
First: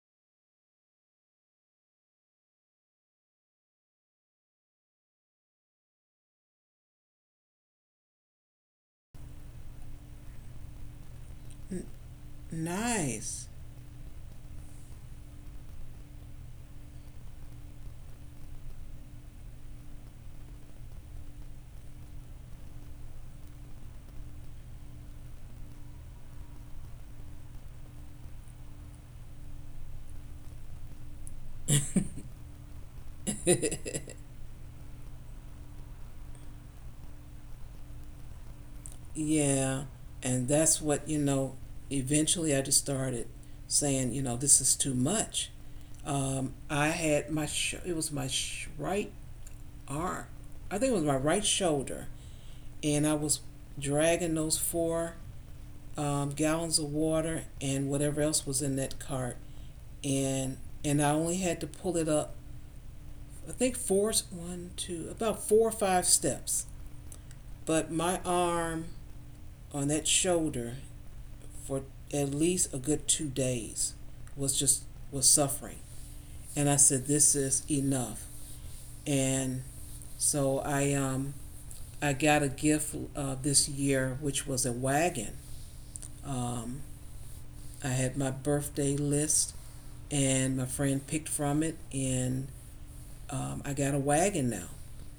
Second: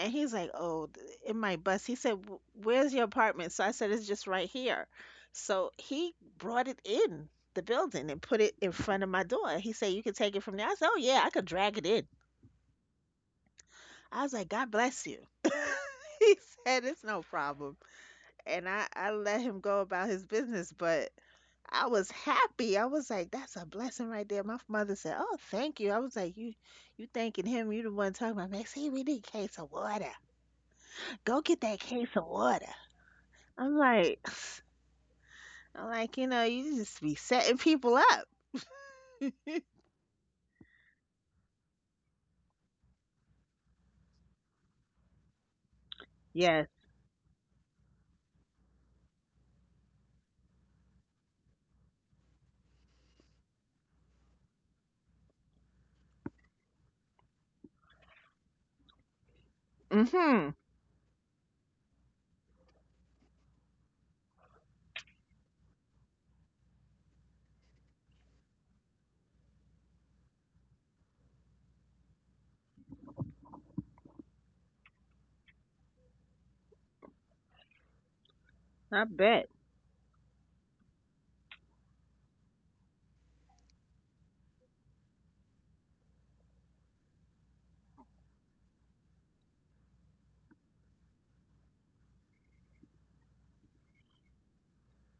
S2: And he's like, "Oh, in my bus." He said, Where's your apartment?" So I said, "It's just right here." So he brought it in the building and put it in front of my door. He said, "You can take it from there." I said, "Oh yeah, I could drag it in."
S1: Nice.
S2: I was like, "God bless you." He said, "It's no problem." And I let him go about his business, but I was happy. I was like, "That's a blessing right there." My mother said, "Oh, thank you." I was like, You thanking him? You the one talking about? Man, see, we need a case of water. Go get that case of water." I'm like, I'm like, you know, you just be setting people up.
S1: Yeah, and that's what, you know, eventually I just started saying, you know, this is too much.
S2: Yes.
S1: I had my, sh- it was my sh- right arm. I think it was my right shoulder. And I was dragging those four gallons of water and whatever else was in that cart.
S2: Mm-hmm.
S1: And, and I only had to pull it up, I think four, one, two, about four or five steps. But my arm on that shoulder for at least a good 2 days was just was suffering and I said this is enough
S2: I bet.
S1: and so I got a gift this year which was a wagon um I had my birthday list and my friend picked from it and I got a wagon now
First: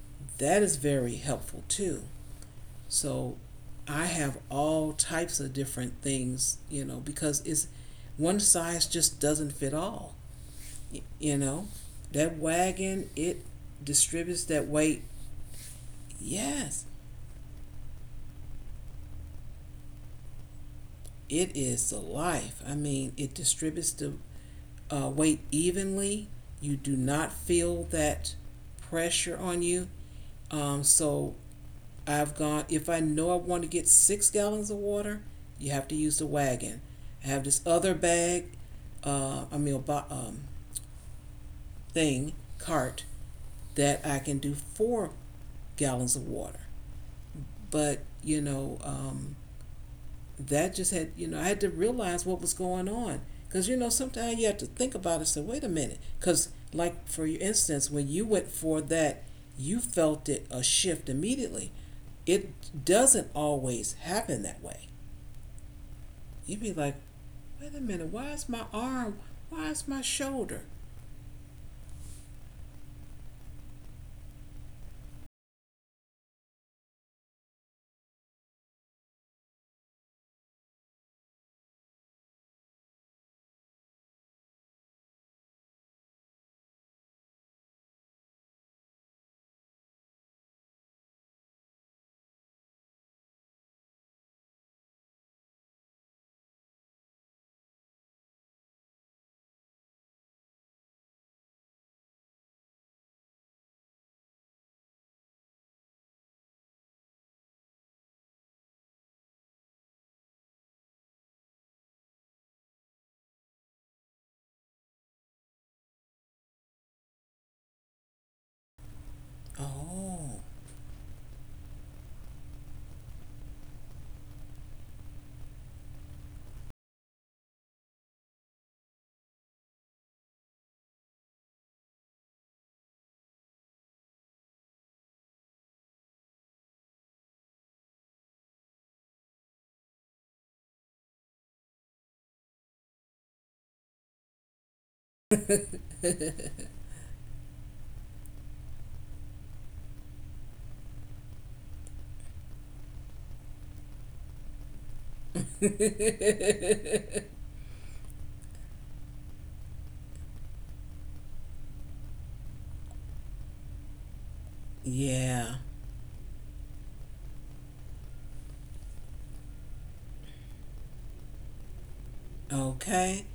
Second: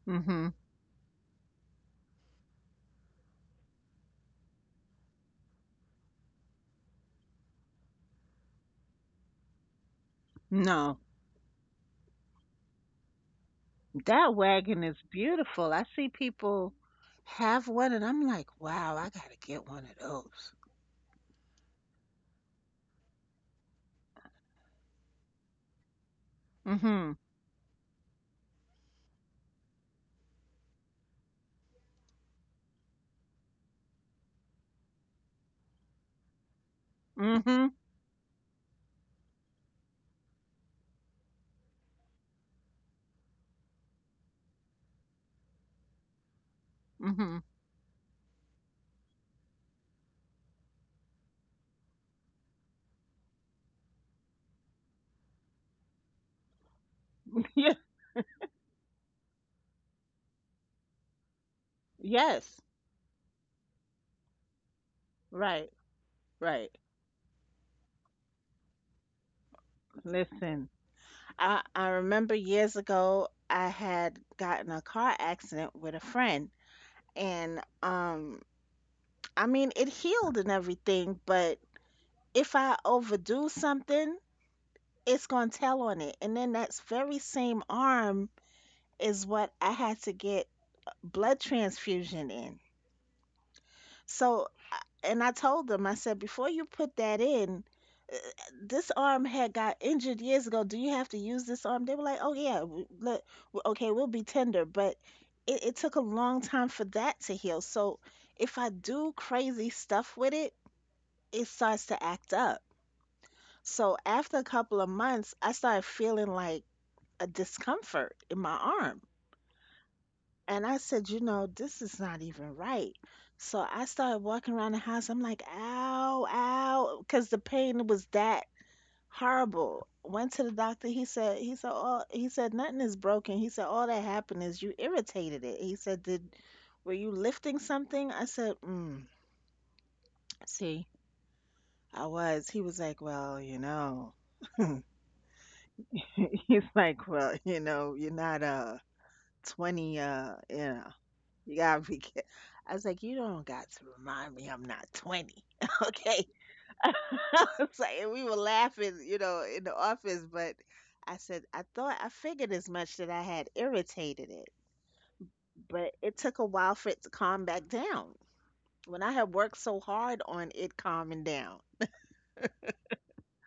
S2: Mm.
S1: that is very helpful too so I have all types of different things you know because it's one size just doesn't fit all.
S2: No,
S1: You know, that wagon, it
S2: that
S1: distributes
S2: wagon
S1: that
S2: is
S1: weight.
S2: beautiful. I see people
S1: Yes,
S2: have one, and I'm like, wow, I gotta get one of those.
S1: it is the life. I mean, it distributes the weight evenly. You
S2: Mm-hmm.
S1: do not feel that pressure on you. So I've gone, if I know I want to get 6 gallons of water, you have to use the wagon. I have
S2: Mm-hmm.
S1: this other bag, I mean, um, thing, cart, that I can do 4 gallons of water.
S2: Mm-hmm.
S1: But, you know, that just had, you know, I had to realize what was going on. Because, you know, sometimes you have to think about it and say, wait a minute. Because, like, for
S2: Yeah.
S1: instance, when you went for that, you felt it a shift immediately.
S2: Yes.
S1: It doesn't always happen that way.
S2: Right.
S1: You'd
S2: Right.
S1: be like, wait a minute, why is my arm, why is my
S2: Listen,
S1: shoulder?
S2: I remember years ago I had gotten a car accident with a friend, and I mean it healed and everything, but if I overdo something, it's going to tell on it. And then that very same arm is what I had to get blood transfusion in. So, and I told them, I said, before you put that in, uh, this arm had got injured years ago. Do you have to use this arm? They were like, oh, yeah, okay, we'll be tender. But it took a long time for that to heal. So, if I do crazy stuff with it, it starts to act up. So after a couple of months, I started feeling like a discomfort in my arm.
S1: Oh,
S2: And I said, you know, this is not even right. So I started walking around the house. I'm like, ow, ow, because the pain was that horrible. Went to the doctor. He said, oh, he said, nothing is broken. He said, all that happened is you irritated it. He said, were you lifting something? I said, mm, see, I was. He was like, well, you know, he's like, well, you know, you're not, 20, you know, you gotta be ca-" I was like, you don't got to remind me I'm not 20. Okay. I was like, and we were laughing, you know, in the office, but I said, I thought I figured as much that I had irritated it,
S1: yeah.
S2: but it took a while for it to calm back down. When I had worked so hard on it calming down.
S1: Okay.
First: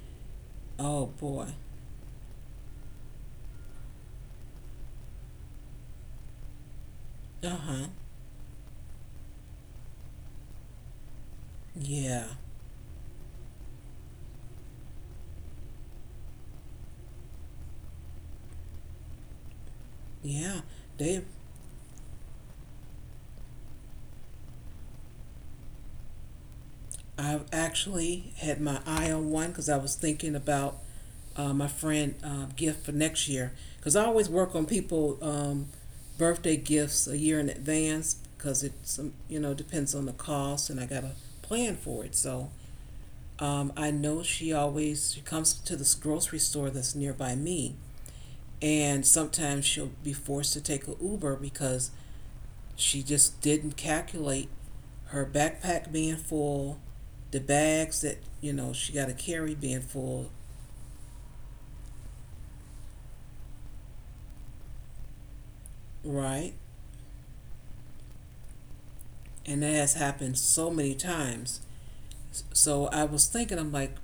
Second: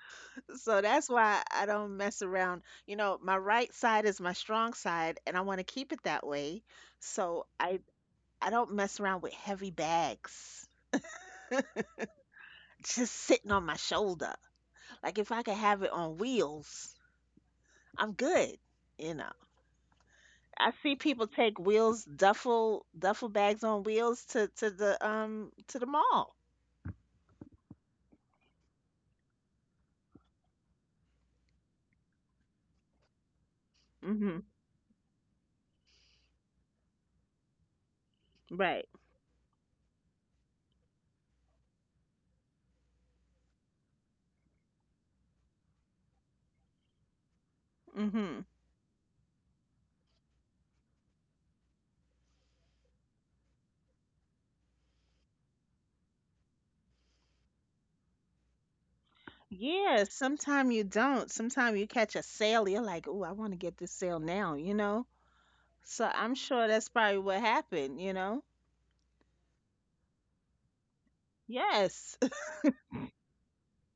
S2: So
S1: Oh,
S2: that's why
S1: boy.
S2: I don't mess around. You know, my right side is my strong side, and I want to keep it that way. So
S1: Uh
S2: I
S1: huh.
S2: I don't mess around with heavy bags
S1: Yeah.
S2: just sitting on my shoulder. Like if I could have it on wheels, I'm good. You know,
S1: Yeah.
S2: I see
S1: They,
S2: people take wheels, duffel bags on wheels to the to the mall.
S1: I have actually had my eye on one because I was thinking about my friend gift for next year because I always
S2: Hmm.
S1: work on people birthday gifts a year in advance because
S2: Right.
S1: it's you know depends on the cost and I gotta plan for it. So I know she comes to this grocery store that's nearby me,
S2: Hmm.
S1: and sometimes she'll be forced to take a Uber because she just didn't calculate her backpack being full, the bags that you know she got to carry being
S2: Yeah.
S1: full,
S2: Sometimes you don't. Sometimes you catch a sale. You're like, oh, I want to get this sale now. You know. So I'm
S1: right?
S2: sure that's probably what happened. You know.
S1: And that has happened so many times.
S2: Yes.
S1: So I was thinking, I'm like,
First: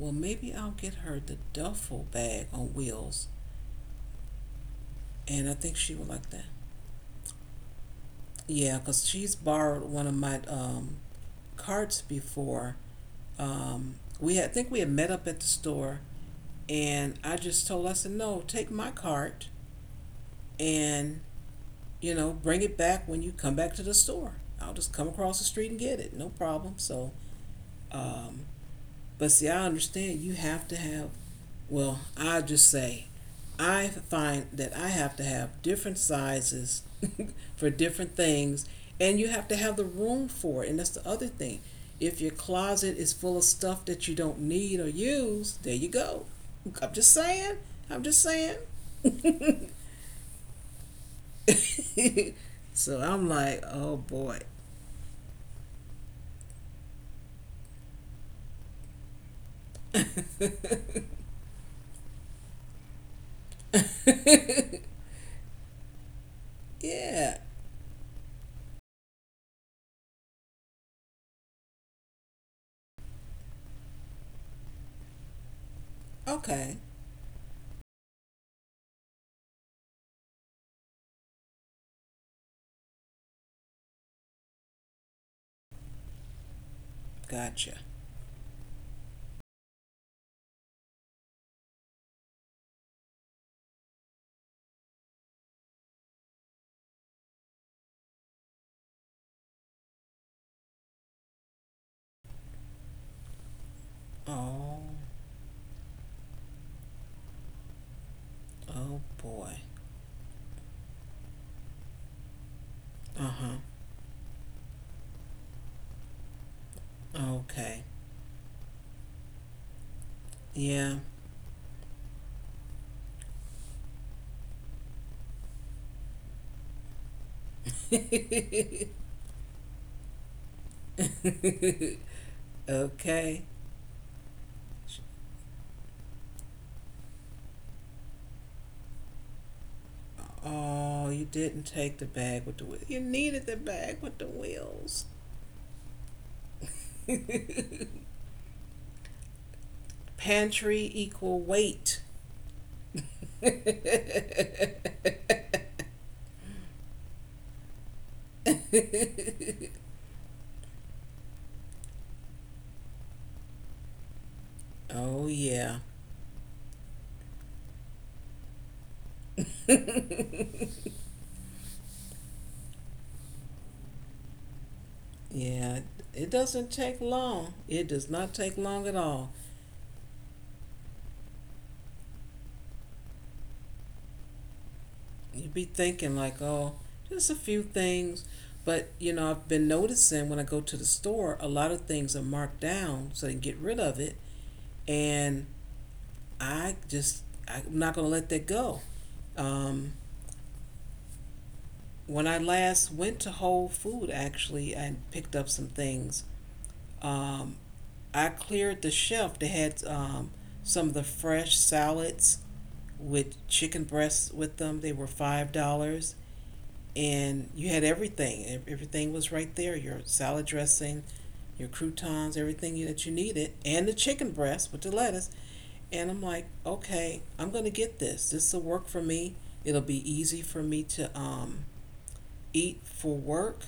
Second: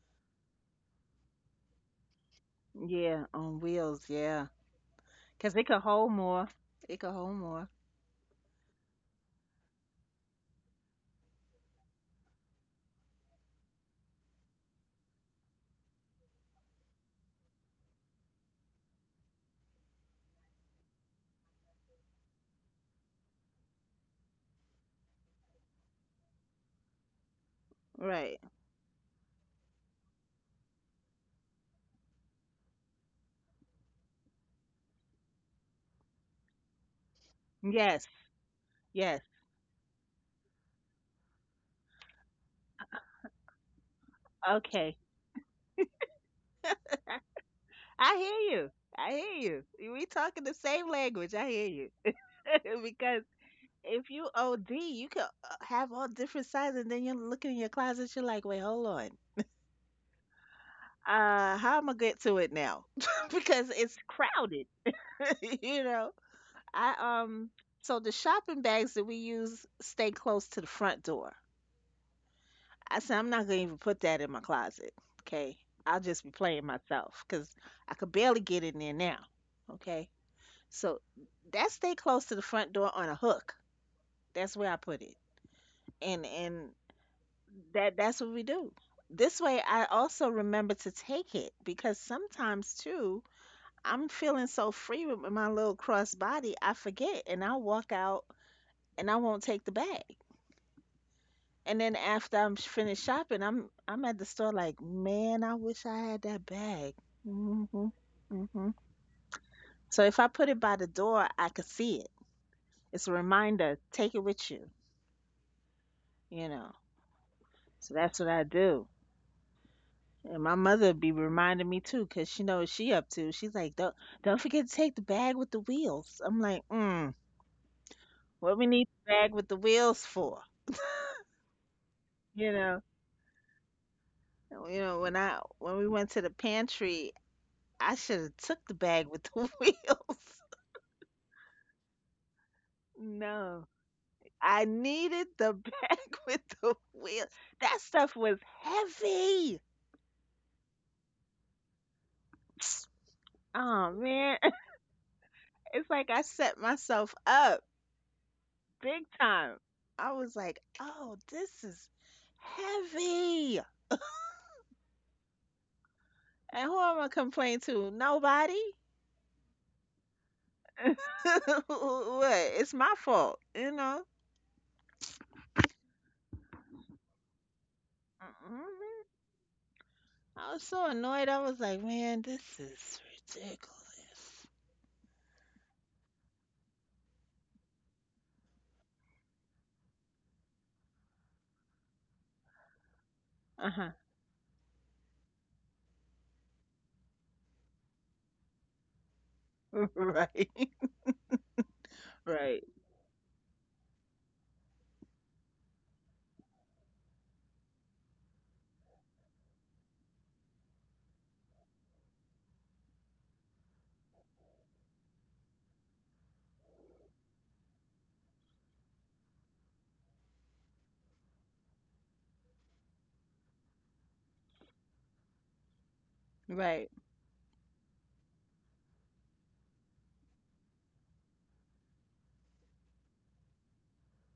S1: well, maybe I'll get her the duffel bag on
S2: Yeah.
S1: wheels.
S2: On wheels. Yeah.
S1: And I
S2: Because it
S1: think
S2: could
S1: she would
S2: hold
S1: like that.
S2: more. It could hold more.
S1: Yeah, because she's borrowed one of my carts before. I think we had met up at the store, and I just told her, I said, no, take my cart and, you know, bring it back when you come back to the store. I'll just come across the street and get it, no problem. So,
S2: Right.
S1: um, but see, I understand you have to have. Well, I just say I find that I have to have different sizes for
S2: Yes.
S1: different things,
S2: Yes.
S1: and you have to have the room for it. And that's the other thing. If your closet is full of stuff that you don't need
S2: Okay.
S1: or use, there you go. I'm
S2: I,
S1: just saying. I'm
S2: I
S1: just
S2: hear
S1: saying.
S2: you. I hear you. We talking the same language. I hear you.
S1: So
S2: Because
S1: I'm like, oh
S2: if you
S1: boy.
S2: OD, you can have all different sizes, and then you're looking in your closet. You're like, wait, hold on. How am I get to it now? Because it's crowded. You know. I
S1: Yeah.
S2: um. So the shopping bags that we use stay close to the front door. I said, I'm not gonna even put that in my closet. Okay. I'll just be playing
S1: Okay.
S2: myself because I could barely get in there now. Okay. So that stay close to the front door on a hook. That's where I put it. And
S1: Gotcha.
S2: that that's what we do. This way I also remember to take it because sometimes too, I'm feeling so free with my little crossbody, I forget and I'll walk out and I won't take the bag. And then after finished shopping, I'm at the store
S1: Oh.
S2: like, man, I wish I had that bag. Hmm. Hmm.
S1: Oh boy.
S2: So if I put it by the door, I could see it. It's a
S1: Uh huh.
S2: reminder. Take it with you. You know.
S1: Okay.
S2: So that's what I do. And my mother
S1: Yeah.
S2: would be reminding me too, 'cause she knows what she up to. She's like, don't forget to take the bag with the wheels. I'm like, mm, what we need the bag with the wheels for? You know.
S1: okay.
S2: You know when I when we went to the pantry, I should have took the bag with the wheels.
S1: Oh, you didn't take the bag with the wheels. You needed the
S2: No.
S1: bag with the
S2: I
S1: wheels.
S2: needed the bag with the wheel. That stuff was heavy.
S1: Pantry equal weight.
S2: Oh man, it's like I set myself up big time. I was like, "Oh, this is heavy."
S1: oh, yeah.
S2: And who am I complaining to? Nobody. What? It's my fault, you know?
S1: Yeah. It doesn't take long. It does not take long
S2: Mhm.
S1: at all.
S2: I was so annoyed. I was like, "Man, this is ridiculous."
S1: You'd be thinking, like, oh, just a few things. But, I've been noticing when I go to the store, a lot of things are marked down so they can get
S2: Uh-huh.
S1: rid of it. And I just I'm not gonna let that go. Um,
S2: Right.
S1: when I
S2: Right.
S1: last went to Whole Foods, actually, I picked up some things. um, I cleared the shelf that had some of the fresh salads with chicken breasts with them. They were $5, and you had everything. Everything was right there. Your salad dressing, your croutons, everything that you needed, and the chicken breast with the lettuce. And I'm
S2: Right.
S1: like, okay, I'm going to get this. This will work for me. It'll be easy for me to eat for work.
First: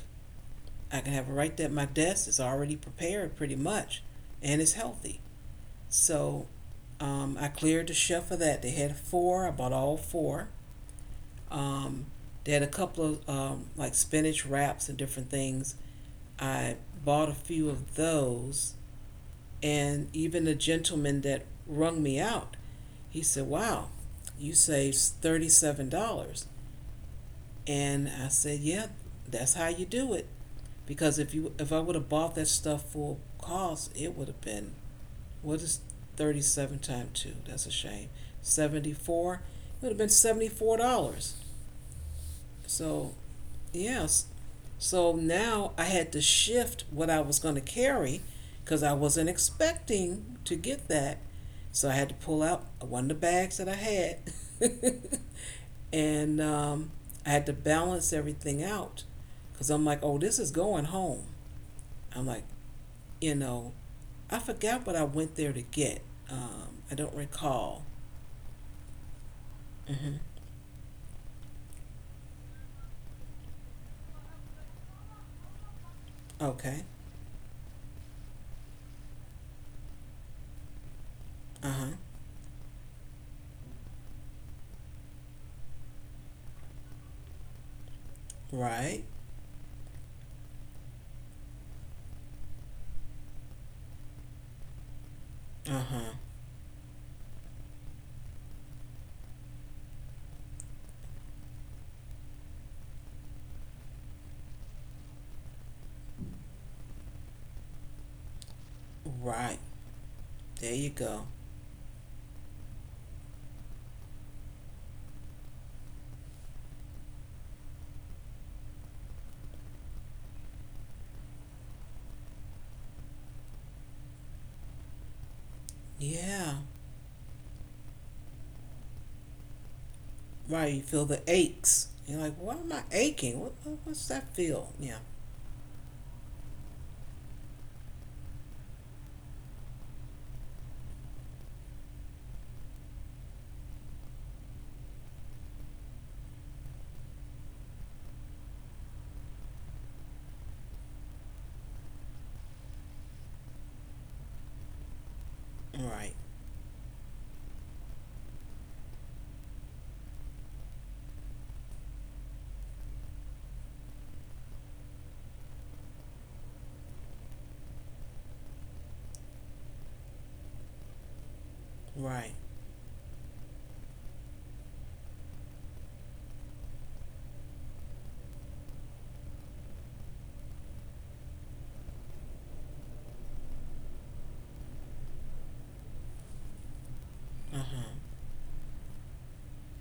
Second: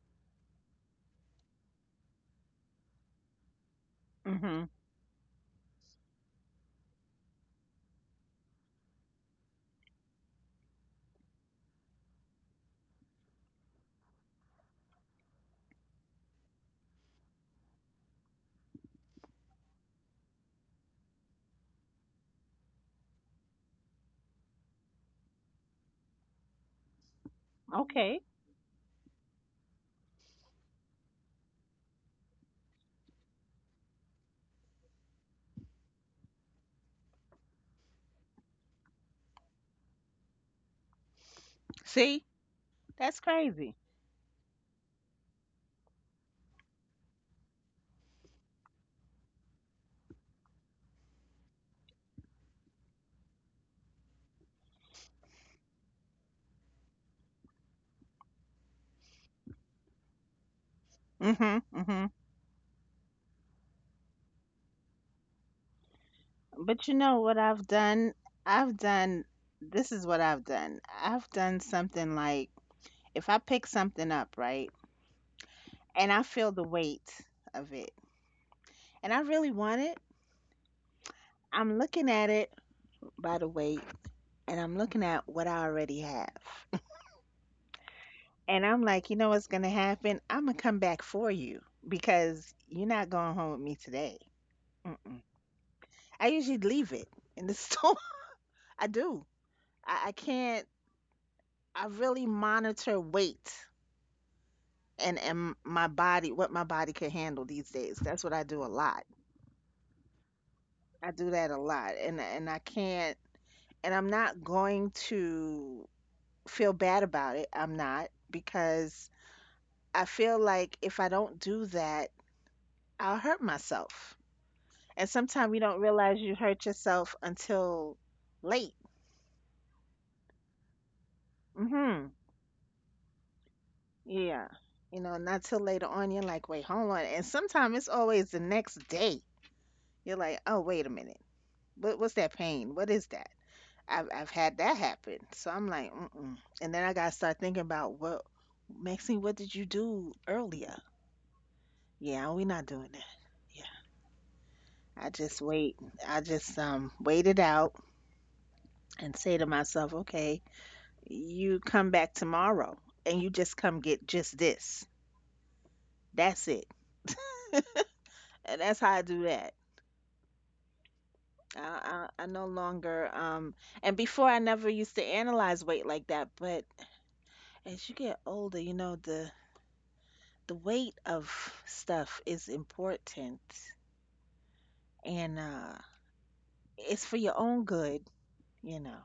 S1: I can have it right there at my desk. It's already prepared pretty much, and
S2: Mhm.
S1: it's healthy. So I cleared the shelf of that. They had four. I bought all four. Um, they had a couple of like spinach wraps and different things. I bought a few of those, and even the gentleman that rung me out, he said, "Wow, you saved $37." And I
S2: Okay.
S1: said, "Yeah, that's how you do it." Because if I would have bought that stuff full cost, it would have been, what is 37 times 2? That's a shame. 74. It would have been $74.
S2: See?
S1: So,
S2: That's crazy.
S1: yes. So now I had to shift what I was going to carry because I wasn't expecting to get that. So I had to pull out one of the bags that I had and I had to balance everything out because I'm like, oh, this is going home.
S2: Mm-hmm.
S1: I'm like,
S2: Mm-hmm.
S1: you know, I forgot what I went there to get. I don't
S2: But you know
S1: recall.
S2: what I've done? I've done,
S1: Hmm.
S2: this is what I've done. I've done something like if I pick something up, right? And I
S1: Okay.
S2: feel the weight of it, and I really want it,
S1: Uh huh.
S2: I'm looking at it by the weight, and I'm looking at what I already have.
S1: Right.
S2: And I'm like, you know what's going to happen? I'm going to come back for you because you're not going home with me today. Mm-mm.
S1: Uh huh.
S2: I usually leave it in the store. I do. I can't. I really monitor weight and my body, what my body can handle these days. That's what I do a lot.
S1: Right. There you go.
S2: I do that a lot, and I can't. And I'm not going to feel bad about it. I'm not because I feel like if I don't do that, I'll hurt myself. And sometimes you don't
S1: Yeah.
S2: realize you hurt yourself until late.
S1: Right. You feel the aches. You're like, why am I
S2: Hmm.
S1: aching? What's that feel? Yeah.
S2: Yeah. You know, not till later on. You're like, wait, hold on. And sometimes it's always the next day. You're like, oh, wait a minute. What's that pain? What is that? I've had that happen. So I'm like, mm-mm. And then I got to start thinking about Maxine, what did you do earlier? Yeah, we're not doing that. Yeah. I
S1: Right.
S2: just wait. I just wait it out and say to myself, okay, you come back tomorrow and you just come get just this. That's it. And that's how I do that.
S1: Right.
S2: I no longer, and before I never used to analyze weight like that, but as you get older, you know, the weight of stuff is important and
S1: Uh
S2: it's
S1: huh.
S2: for your own good, you know.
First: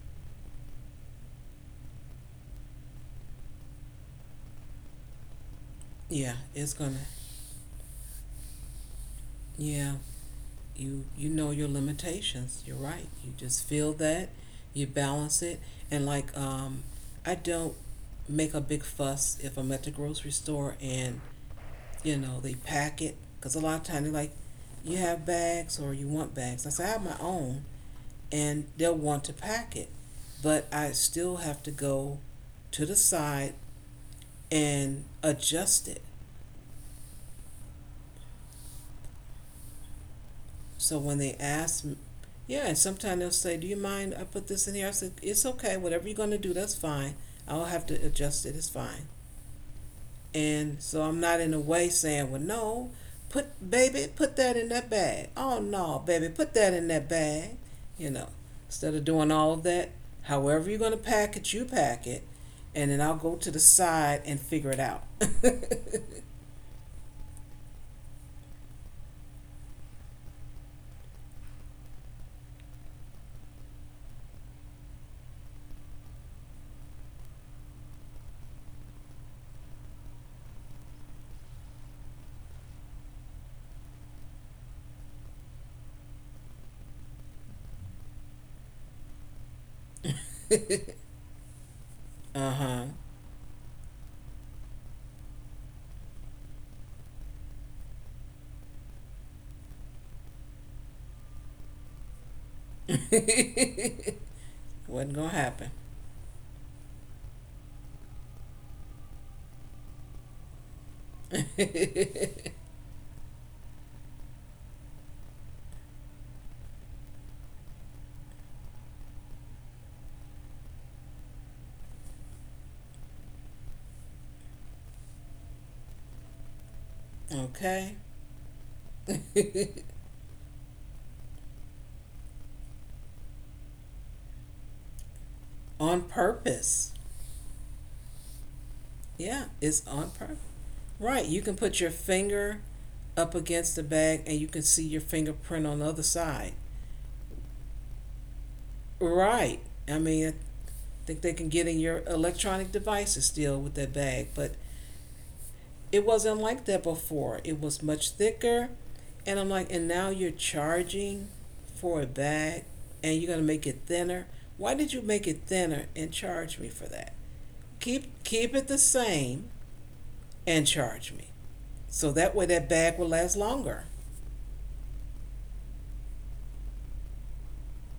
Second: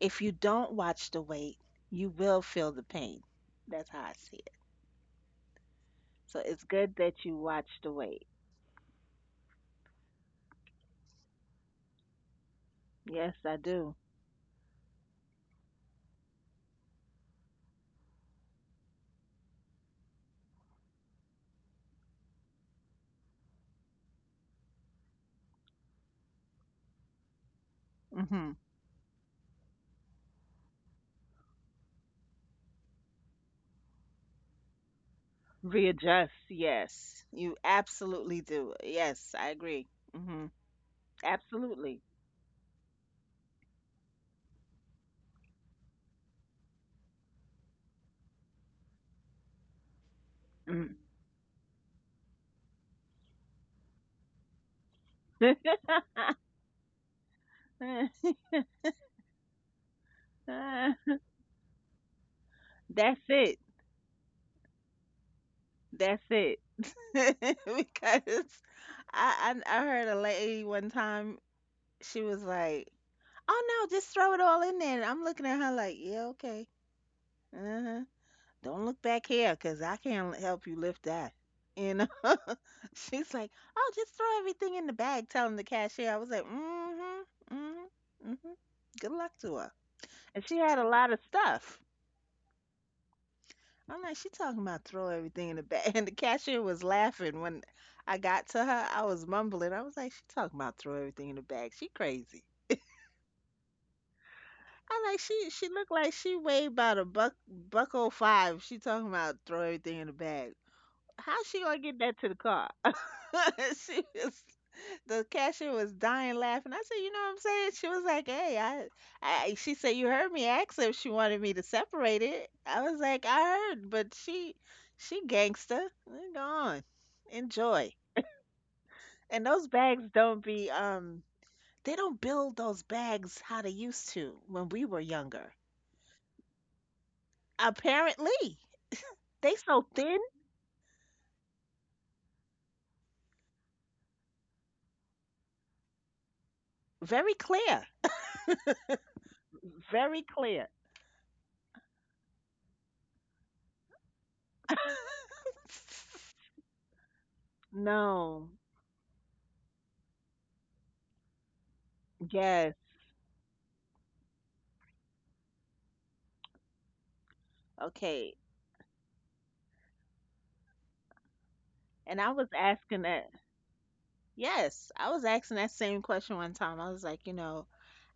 S2: If you don't watch the weight, you will feel the pain. That's how I see it.
S1: Yeah.
S2: So it's
S1: It's
S2: good
S1: gonna.
S2: that you watch the weight.
S1: Yeah. You you know your limitations. You're right. You
S2: Yes, I
S1: just feel
S2: do.
S1: that, you balance it, and like, I don't make a big fuss if I'm at the grocery store and, you know, they pack it because a lot of times they're like, you have bags or you want bags. I say I have my own,
S2: Mhm.
S1: and they'll want to pack it, but I still have to go to the side and adjust it.
S2: Readjust. Yes. You absolutely do. Yes, I agree. Mhm.
S1: So when they ask,
S2: Absolutely.
S1: yeah, and sometimes they'll say, "Do you mind I put this in here?" I said, "It's okay. Whatever you're gonna do, that's fine. I'll have to adjust it. It's fine." And
S2: Mm.
S1: so I'm not in a way saying, "Well, no, put baby, put that in that bag. Oh no, baby, put that in that bag." You know, instead of doing all of that, however you're gonna pack it, you pack it, and then I'll
S2: That's
S1: go to
S2: it.
S1: the side and figure it out.
S2: That's it. Because I heard a lady one time, she was like, "Oh no, just throw it all in there." And I'm looking at her like, "Yeah, okay. Uh-huh. Don't look back here, 'cause I can't help you lift that." You know? She's like, "Oh, just throw everything in the bag." Telling the cashier, I was like, "Mm-hmm, mm-hmm, mm-hmm." Good luck to her. And she had a lot of stuff.
S1: uh huh.
S2: I'm like, she talking about throw everything in the bag. And the cashier was laughing when I got to her. I was mumbling. I was like, she talking about throw everything in the bag. She crazy. I like
S1: Wasn't gonna
S2: she
S1: happen.
S2: looked like she weighed about a buck oh five. She talking about throw everything in the bag. How she gonna get that to the car? She was the cashier was dying laughing. I said, you know what I'm saying? She was like, hey, she said, you heard me ask her if she wanted me to separate it. I was like, I heard, but she gangster. Go on, enjoy.
S1: Okay.
S2: And those bags don't be, they don't build those bags how they used to when we were younger.
S1: on purpose.
S2: Apparently, they
S1: Yeah,
S2: so
S1: it's
S2: thin,
S1: on purpose. Right. You can put your finger up against the bag and you can see your fingerprint on the other side.
S2: very clear,
S1: Right. I
S2: very
S1: mean, I
S2: clear.
S1: think they can get in your electronic devices still with that bag, but it wasn't like that before. It was much
S2: No.
S1: thicker. And I'm like, and now you're charging for a
S2: Yes.
S1: bag and you're going to make it thinner. Why did you make it thinner and charge me for that?
S2: Okay.
S1: Keep it the same and charge me.
S2: And
S1: So
S2: I was
S1: that way that
S2: asking
S1: bag will
S2: that.
S1: last longer.
S2: Yes, I was asking that same question one time. I was like, you know,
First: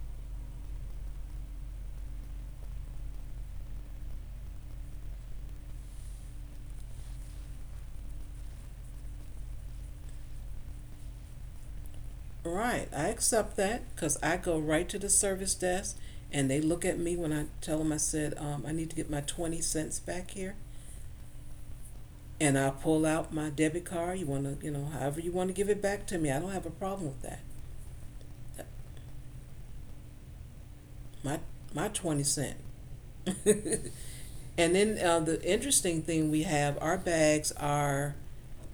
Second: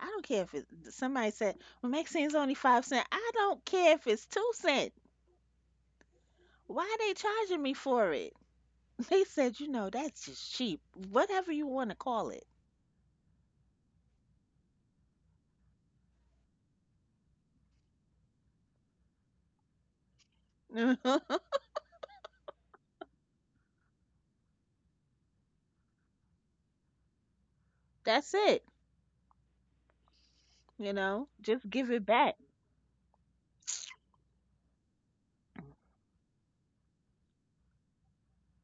S2: I don't care if it, somebody said, well, Maxine's only 5 cents. I don't care if it's 2 cents. Why are they charging me for it? They said, you know, that's just cheap. Whatever you want to call
S1: All
S2: it.
S1: right, I accept that because I go right to the service desk and they look at me when I tell them. I said, I need to get my 20 cents back here. And I pull out my debit card. You want to, you know, however you want to give it back to me. I don't have a problem with that.
S2: That's it. You know,
S1: My
S2: just
S1: my
S2: give it
S1: 20
S2: back.
S1: cent. And then the interesting thing, we have, our bags are,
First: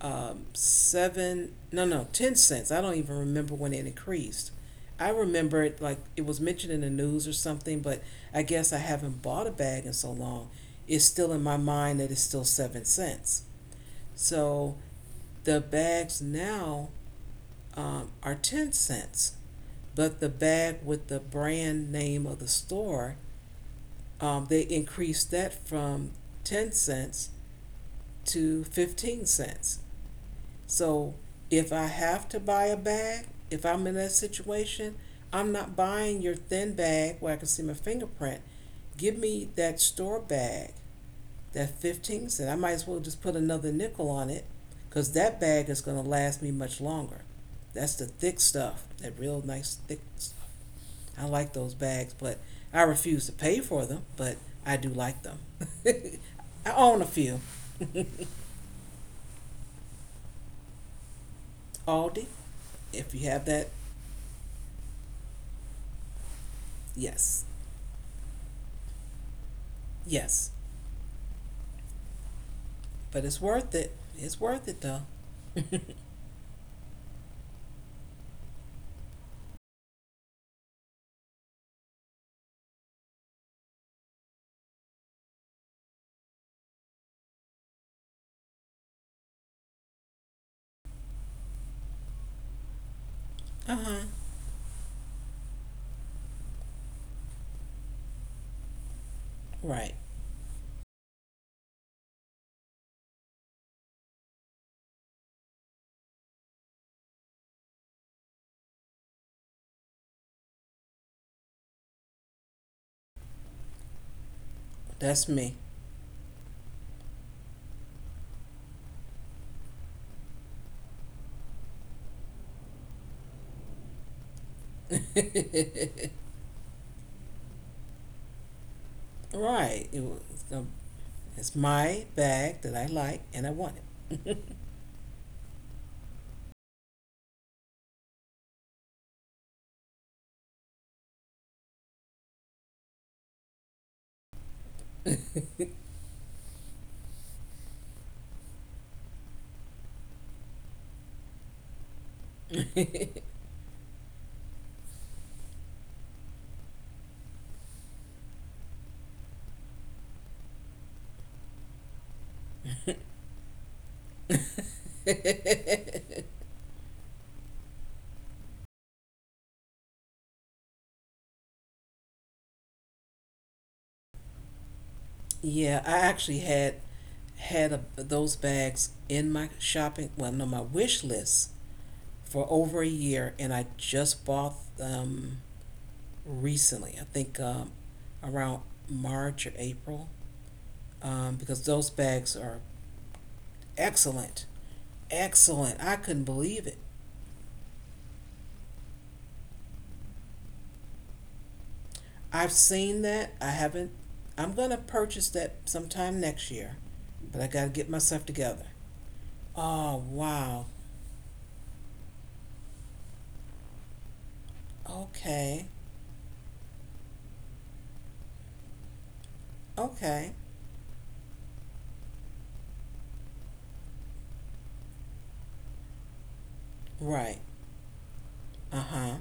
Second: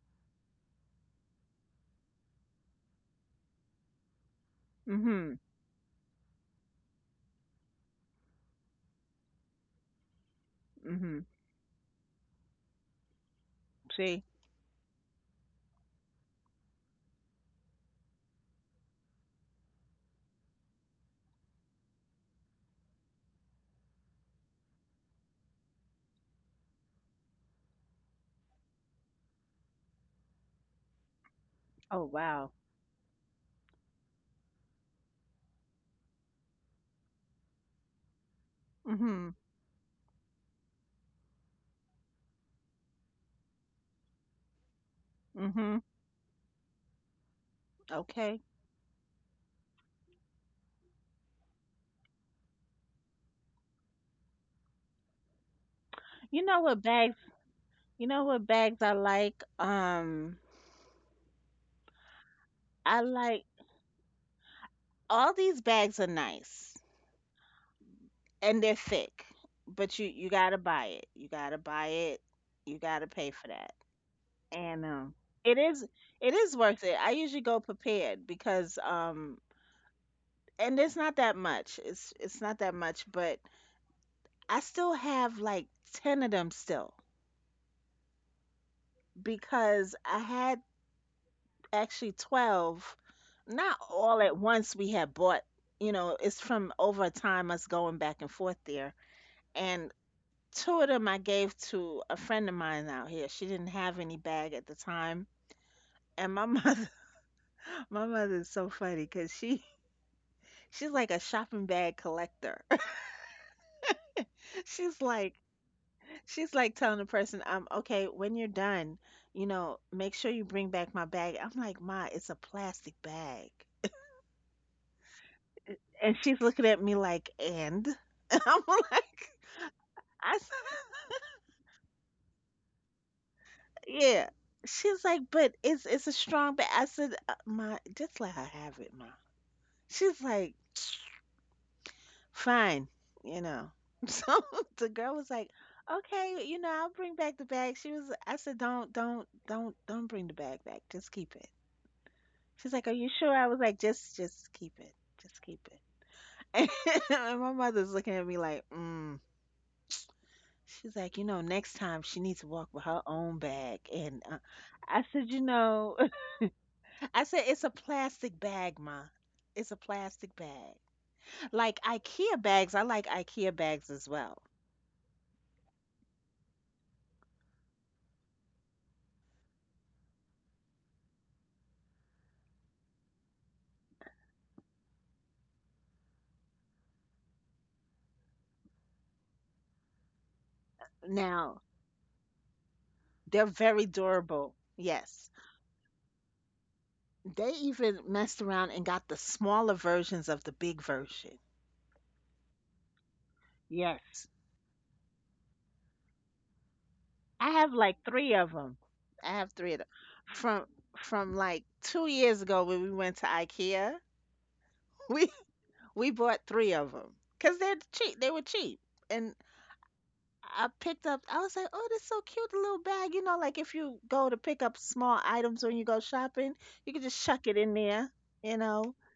S1: seven, no, no, 10 cents. I don't even remember when it increased. I
S2: Mhm.
S1: remember it like it was mentioned in the news or something, but I guess I haven't bought a bag in so long. It's
S2: Mhm.
S1: still in my mind that it's still 7 cents.
S2: See?
S1: So the bags now, are 10 cents, but the bag with the brand name of the store, they increased that from 10 cents to 15 cents. So if I
S2: Oh
S1: have
S2: wow.
S1: to buy a bag, if I'm in that situation, I'm not buying your thin bag where I can see my fingerprint. Give
S2: Mhm.
S1: me that store bag, that 15 cent. I might as well just put another nickel on it because that bag is
S2: Mhm.
S1: going to last me much longer. That's the thick
S2: Okay.
S1: stuff, that real nice thick stuff. I like those bags, but I refuse to pay for them, but I do like them.
S2: You know
S1: I
S2: what
S1: own a
S2: bags?
S1: few.
S2: You know what bags I like?
S1: Aldi,
S2: I
S1: if you
S2: like
S1: have that,
S2: all these bags are nice
S1: yes.
S2: and they're thick, but you gotta buy it. You
S1: Yes,
S2: gotta buy it. You gotta pay for that.
S1: but it's worth
S2: And
S1: it. It's
S2: it
S1: worth it
S2: is
S1: though.
S2: it is worth it. I usually go prepared because and it's not that much. It's not that much, but I still have like 10 of them still because I had actually 12.
S1: Uh
S2: Not
S1: huh.
S2: all at once. We had bought. You know, it's from over time us going back and forth there and
S1: Right.
S2: 2 of them I gave to a friend of mine out here. She didn't have any bag at the time. And my mother, my mother is so funny because she's like a shopping bag collector. She's
S1: That's
S2: like,
S1: me.
S2: she's like telling the person, okay, when you're done, you know, make sure you bring back my bag. I'm like, Ma, it's a plastic bag. And she's looking at me like, and? And I'm like,
S1: right. It was,
S2: I
S1: um,
S2: said,
S1: it's my bag that I like and I want
S2: yeah. She's like, but it's a strong bag. I said, Ma, just let her have it, Ma. She's like, fine, you know. So the girl was like, okay, you know, I'll bring back the bag. She was, I said, don't bring the bag back. Just keep it. She's like, are you sure? I was like, just keep it. Just keep it. And my mother's looking at me like, She's like, you know, next time she needs to walk with her own bag. And I said, you know,
S1: it.
S2: I said, it's a plastic bag, Ma. It's a plastic bag. Like IKEA bags, I like IKEA bags as well.
S1: Yeah, I actually had a, those bags in my shopping, well, no, my wish list for over a year, and I just bought them recently. I think around March or April, because
S2: Now,
S1: those bags are
S2: they're very
S1: excellent.
S2: durable. Yes.
S1: Excellent. I couldn't believe it.
S2: They even messed around and got the smaller versions of the big version.
S1: I've seen that. I haven't.
S2: Yes.
S1: I'm gonna purchase that sometime next year, but I
S2: I
S1: gotta
S2: have
S1: get
S2: like
S1: myself
S2: three of
S1: together.
S2: them. I have three of them.
S1: Oh wow.
S2: From from like 2 years ago when we went to IKEA, we
S1: Okay.
S2: we bought three of them because they're cheap. They were cheap, and
S1: Okay.
S2: I picked up. I was like, "Oh, this is so cute, the little bag." You know, like if you go to pick up small items when you go shopping, you can just
S1: Right.
S2: chuck it in there. You
S1: Uh
S2: know,
S1: huh.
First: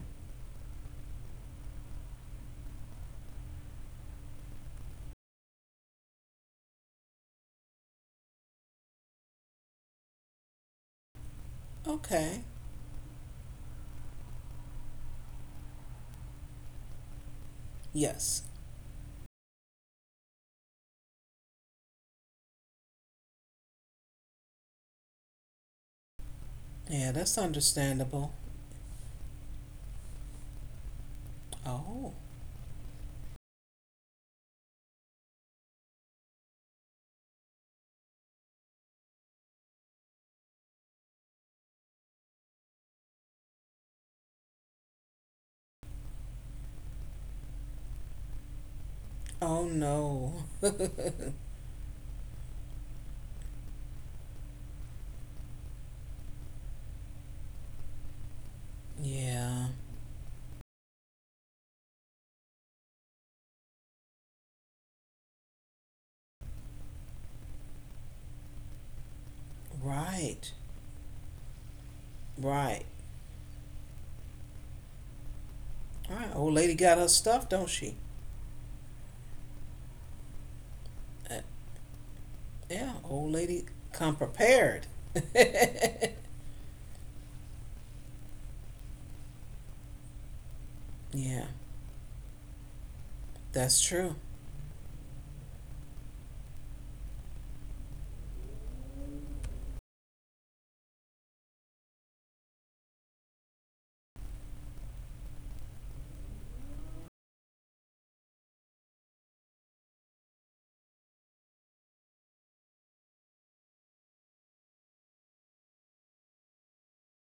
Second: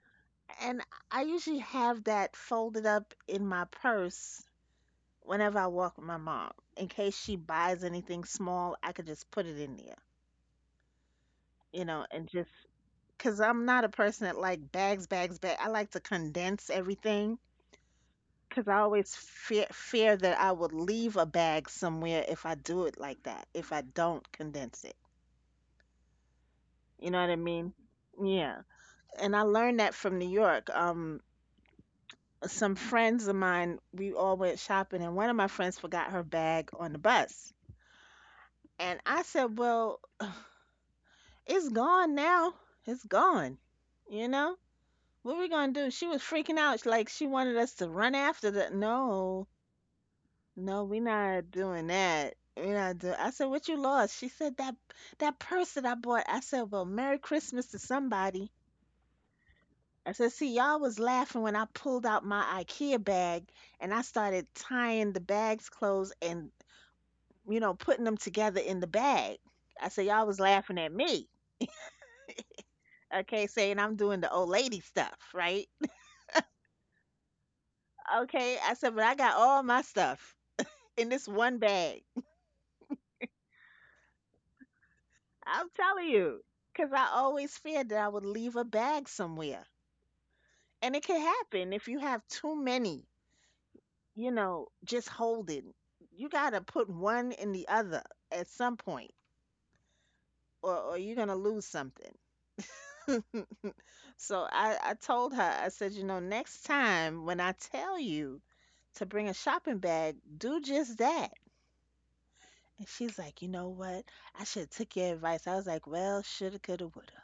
S2: and I usually have that folded up in my purse whenever I walk with my mom. In case she buys anything small, I could just put it in there, you know, and
S1: Okay.
S2: just because I'm not a person that like bags, bags, bags. I like to condense everything
S1: Yes.
S2: because I always fear that I would leave a bag somewhere if I do it like that, if I don't condense it. You
S1: Yeah,
S2: know what I
S1: that's
S2: mean?
S1: understandable.
S2: Yeah. And I learned that from New York.
S1: Oh.
S2: Some friends of mine, we all went shopping, and one of my friends forgot her bag on the bus. And I said, well, it's gone now. It's gone. You know? What we gonna do? She was freaking out. She- like, she wanted us to run after the. No,
S1: Oh no.
S2: no, we not doing that. We not doing. I said, what you lost? She said, that purse that I bought. I said, well, Merry Christmas to somebody.
S1: Yeah.
S2: I said, see, y'all was laughing when I pulled out my IKEA bag and I started tying the bag's clothes and you know, putting them together in the bag. I said, y'all was
S1: Right.
S2: laughing at me.
S1: Right.
S2: Okay, saying I'm doing the old lady stuff, right?
S1: All right. Old lady got her stuff, don't she?
S2: Okay, I said, but I got all my stuff in this
S1: Uh,
S2: one bag.
S1: yeah. Old lady come prepared.
S2: I'm telling you, because I always feared that I would leave a bag somewhere. And it can
S1: yeah.
S2: happen if you have too many,
S1: That's true.
S2: you know, just holding. You got to put one in the other at some point, or you're going to lose something. So I told her, I said, you know, next time when I tell you to bring a shopping bag, do just that. And she's like, you know what? I should have took your advice. I was like, well, shoulda, coulda, woulda.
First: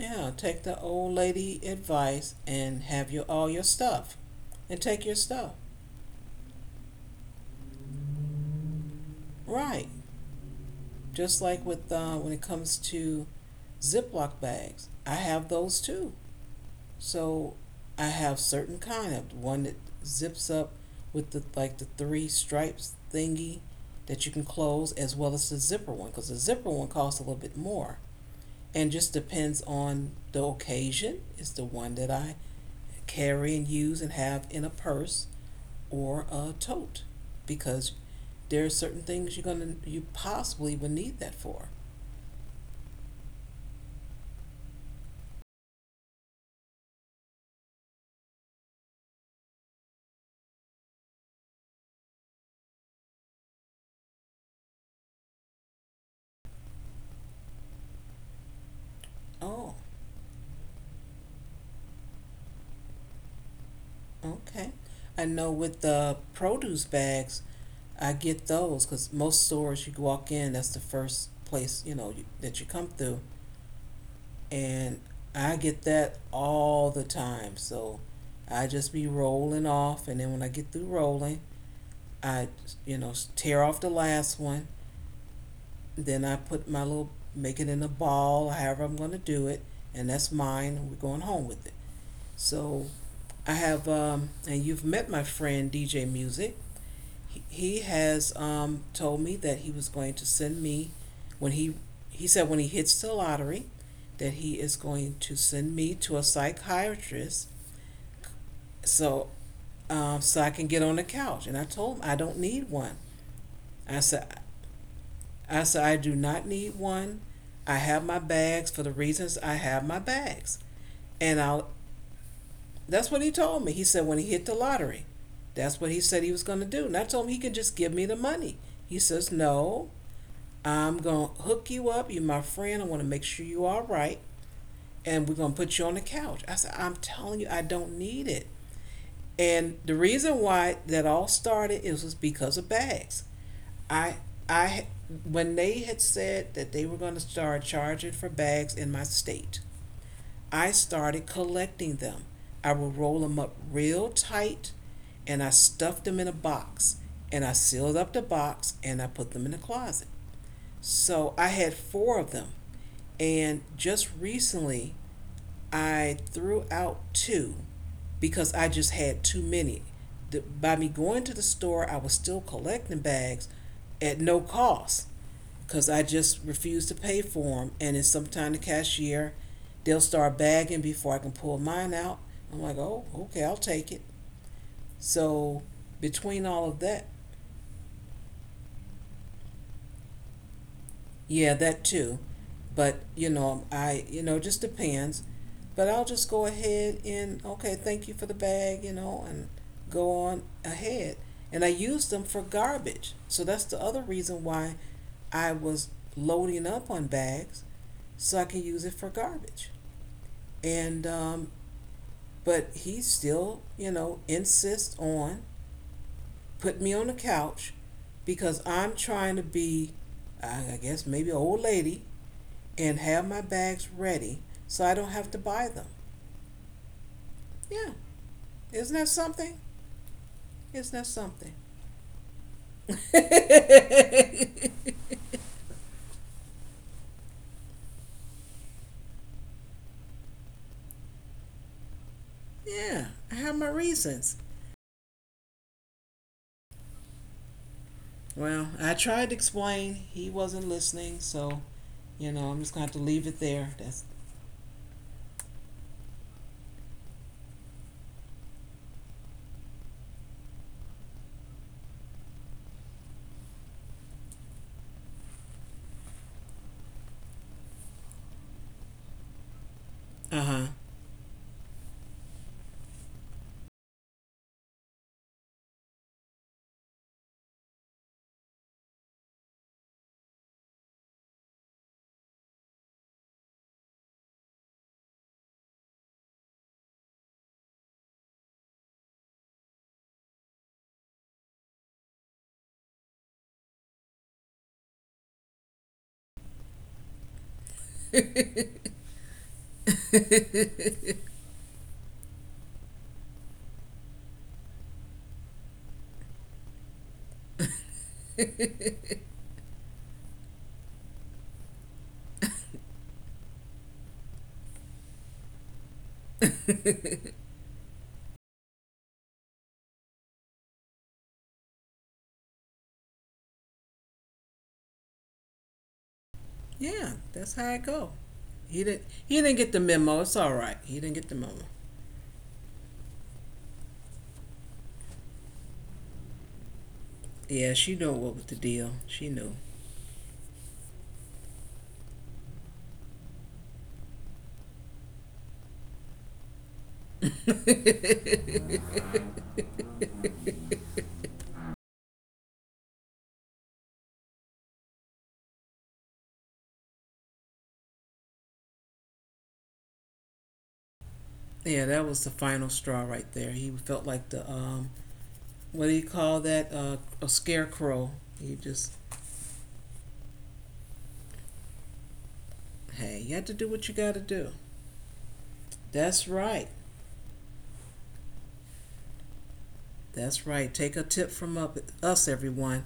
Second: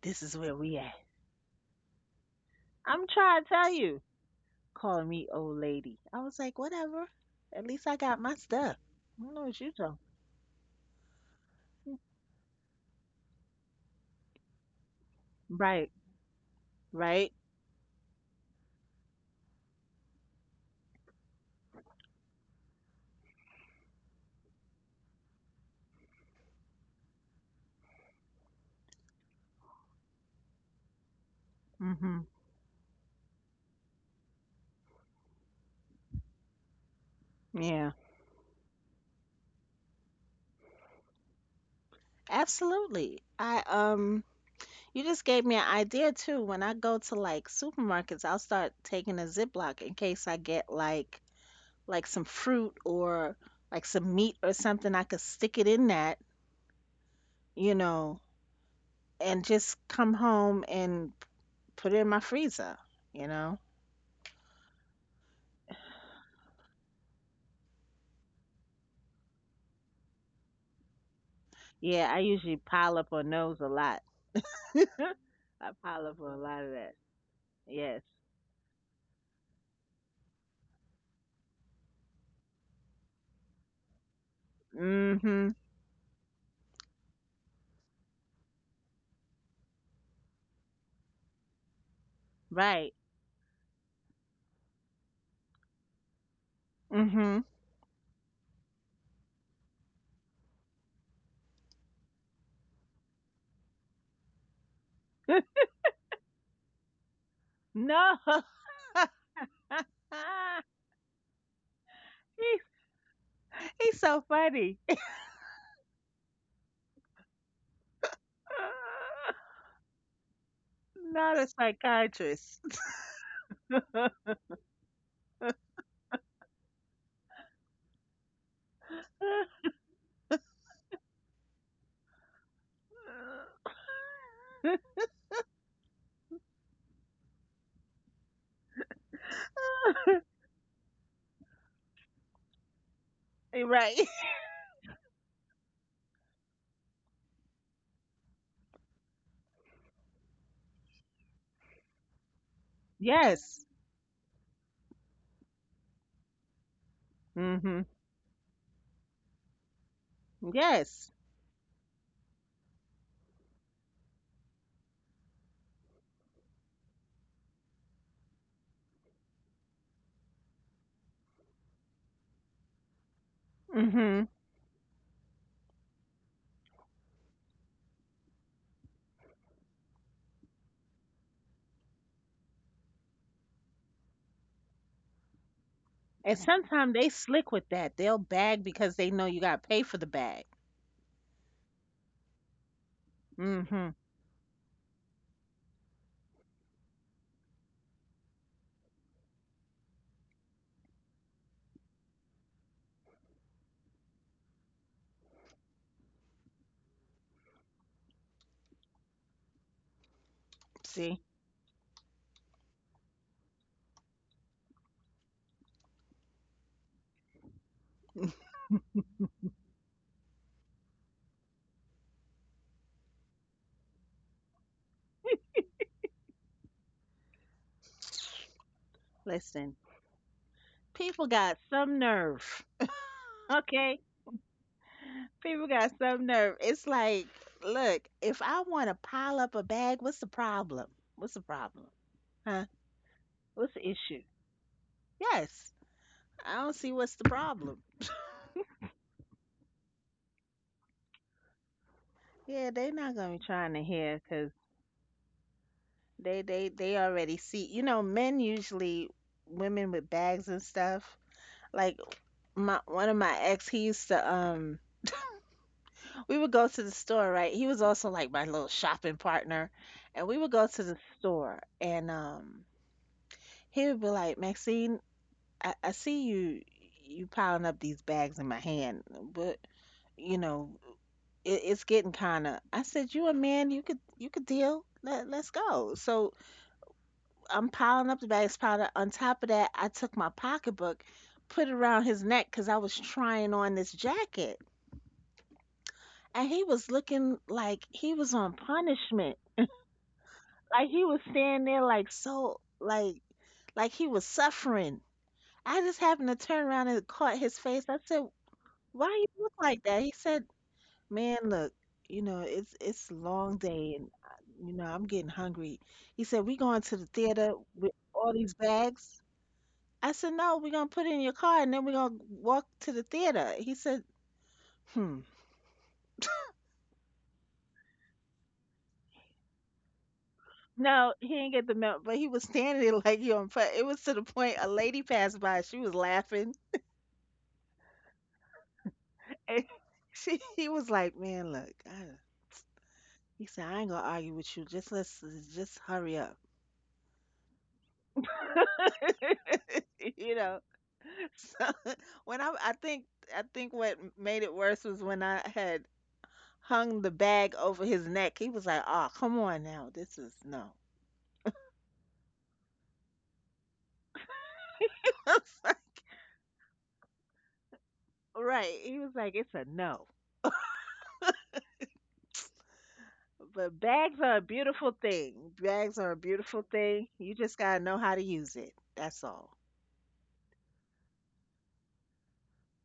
S2: This is where
S1: take
S2: we
S1: the
S2: at.
S1: old lady advice and
S2: I'm
S1: have your
S2: trying to
S1: all your
S2: tell you.
S1: stuff, and take
S2: Calling
S1: your
S2: me
S1: stuff.
S2: old lady. I was like, whatever. At least I got my stuff. I don't know what you
S1: Right,
S2: talking.
S1: just like with when it comes to Ziploc bags, I have those
S2: Right,
S1: too.
S2: right.
S1: So I have certain kind of one that zips up with the like the three stripes thingy that you can close, as well as the zipper one, because the zipper one costs a little bit more, and just depends on the occasion. It's the one that
S2: Mhm.
S1: I carry and use and have in a purse or a tote because
S2: Yeah.
S1: there are certain things you're gonna you possibly would need that for.
S2: Absolutely. I you just gave me an idea too. When I go to like supermarkets, I'll start taking a Ziploc in case I get like some fruit or like some meat or something. I could stick it in that, you know, and
S1: Oh,
S2: just come home and put it in my freezer, you know.
S1: okay. I know with the produce bags, I get those because most stores you walk in, that's the first place
S2: Yeah, I usually
S1: that you come
S2: pile up
S1: through,
S2: on those a lot.
S1: and I
S2: I
S1: get
S2: pile
S1: that
S2: up on a lot of
S1: all
S2: that.
S1: the time. So
S2: Yes.
S1: I just be rolling off, and then when I get through rolling, I you know, tear off the last one.
S2: Mm-hmm.
S1: Then I put my little, make it in a ball, however I'm going to do it, and that's mine. We're going home with it. So
S2: Right.
S1: I have, and you've met my friend DJ Music. He,
S2: Mm-hmm.
S1: he has told me that he was going to send me when he said when he hits the lottery that he is going to send me to a psychiatrist
S2: No.
S1: so so I can get on the couch. And I told him I don't
S2: He's
S1: need one. I
S2: he's
S1: said
S2: so funny.
S1: I said, I do not need one. I have my bags for the reasons I have my bags. And
S2: Not a
S1: I'll,
S2: psychiatrist.
S1: that's what he told me. He said, when he hit the lottery, that's what he said he was going to do. And I told him he could just give me the money. He says, no, I'm going to hook you up. You're my friend. I want to make sure you're all right. And we're going to put you on the couch. I said, I'm telling you, I don't need it. And the reason why that all started is was because of bags.
S2: Right.
S1: I I when they had said that they were going to start charging for bags in my state, I started collecting them. I would roll them up
S2: Yes.
S1: real tight and I stuffed them in a box and I
S2: Mhm.
S1: sealed up the box and I put them in the closet.
S2: Yes.
S1: So I had four of them and just recently I threw out two because I just had too many. By me going to the store, I was still collecting bags at
S2: Mhm.
S1: no cost because I just refuse to pay for them. And it's sometime the cashier, they'll start bagging before I can pull mine out. I'm like, oh, okay, I'll take it. So between
S2: And
S1: all of
S2: sometimes
S1: that,
S2: they slick with that. They'll bag because they know you got to pay for the bag.
S1: yeah, that too. But you know,
S2: Mhm.
S1: I you know, it just depends. But I'll just go ahead and, okay, thank you for the bag, you know, and go on ahead. And I use them for garbage. So that's the other reason why I was loading up on bags so I can use it for garbage. And
S2: See?
S1: but he still, you know, insists on putting me on the couch because I'm trying to be, I guess, maybe an old lady and have my bags ready so I don't have to buy them. Yeah. Isn't that
S2: Listen.
S1: something? Isn't
S2: People
S1: that
S2: got
S1: something?
S2: some nerve. Okay? People got some nerve. It's like, look, if I want to pile up a bag, what's the problem? What's the problem? Huh?
S1: yeah. I have
S2: What's
S1: my
S2: the issue?
S1: reasons.
S2: Yes. I don't see what's the problem.
S1: Well, I tried to explain. He wasn't listening. So, you know, I'm
S2: Yeah,
S1: just going
S2: they're
S1: to have to
S2: not
S1: leave
S2: gonna
S1: it
S2: be
S1: there.
S2: trying to hear because. They already see. You know, men usually women with bags and stuff. Like my one of my ex, he used to we would go to the store, right? He was also like my little shopping partner. And we would
S1: Uh
S2: go
S1: huh.
S2: to the store and he would be like, Maxine, I see you piling up these bags in my hand, but you know, it's getting kinda I said, you a man, you could deal. Let's go. So I'm piling up the bags, piling up. On top of that, I took my pocketbook, put it around his neck because I was trying on this jacket. And he was looking like he was on punishment. Like he was standing there like so like he was suffering. I just happened to turn around and caught his face. I said, why you look like that? He said, man, look, you know, it's a long day and you know, I'm getting hungry. He said, we going to the theater with all these bags. I said, "No, we're gonna put it in your car and then we're gonna walk to the theater." He said, "Hmm."
S1: Yeah. That's how I go. He didn't. He didn't get the memo. It's all right. He
S2: No,
S1: didn't
S2: he
S1: get the
S2: didn't get
S1: memo.
S2: the memo, but he was standing there like you on fire. It was to the point a lady passed by. She was laughing,
S1: Yeah, she knew what was the deal. She knew.
S2: and she he was like, "Man, look." He said, "I ain't gonna argue with you. Just let's just hurry up." you know. So when I I think what made it worse was when I had hung the bag over his neck. He was like, "Oh, come on now. This is no."
S1: Yeah, that was the final straw right there. He felt like the what do you call that? A scarecrow. You
S2: Right.
S1: just,
S2: He was like, it's a no.
S1: hey, you have to do
S2: But
S1: what you got to
S2: bags are a
S1: do.
S2: beautiful thing. Bags are a
S1: That's
S2: beautiful
S1: right.
S2: thing. You just got to know how to use it. That's all.
S1: That's right. Take a tip from us, everyone.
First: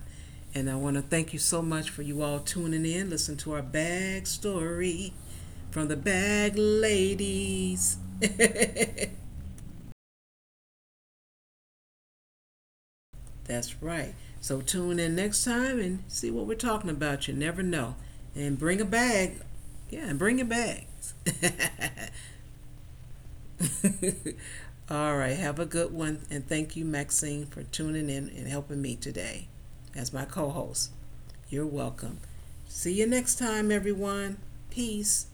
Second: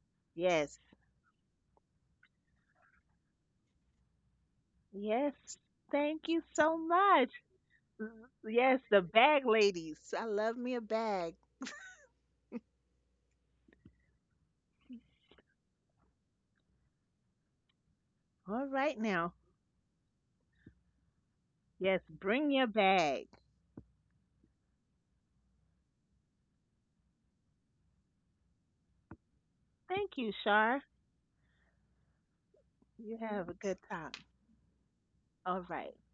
S1: And I
S2: Yes.
S1: want to thank you so much for you all tuning in. Listen to our bag story
S2: Yes.
S1: from the
S2: Thank you
S1: bag
S2: so much.
S1: ladies.
S2: Yes, the bag ladies. I love me a bag.
S1: That's right. So tune in next time and see what we're talking about. You never know. And
S2: All
S1: bring a
S2: right now.
S1: bag. Yeah, and bring your bags.
S2: Yes, bring your bag.
S1: All right. Have a good one. And thank you, Maxine, for tuning in and helping me today
S2: Thank
S1: as my
S2: you,
S1: co
S2: Shar.
S1: host. You're welcome. See you
S2: You have a
S1: next
S2: good time.
S1: time, everyone.
S2: All right.
S1: Peace.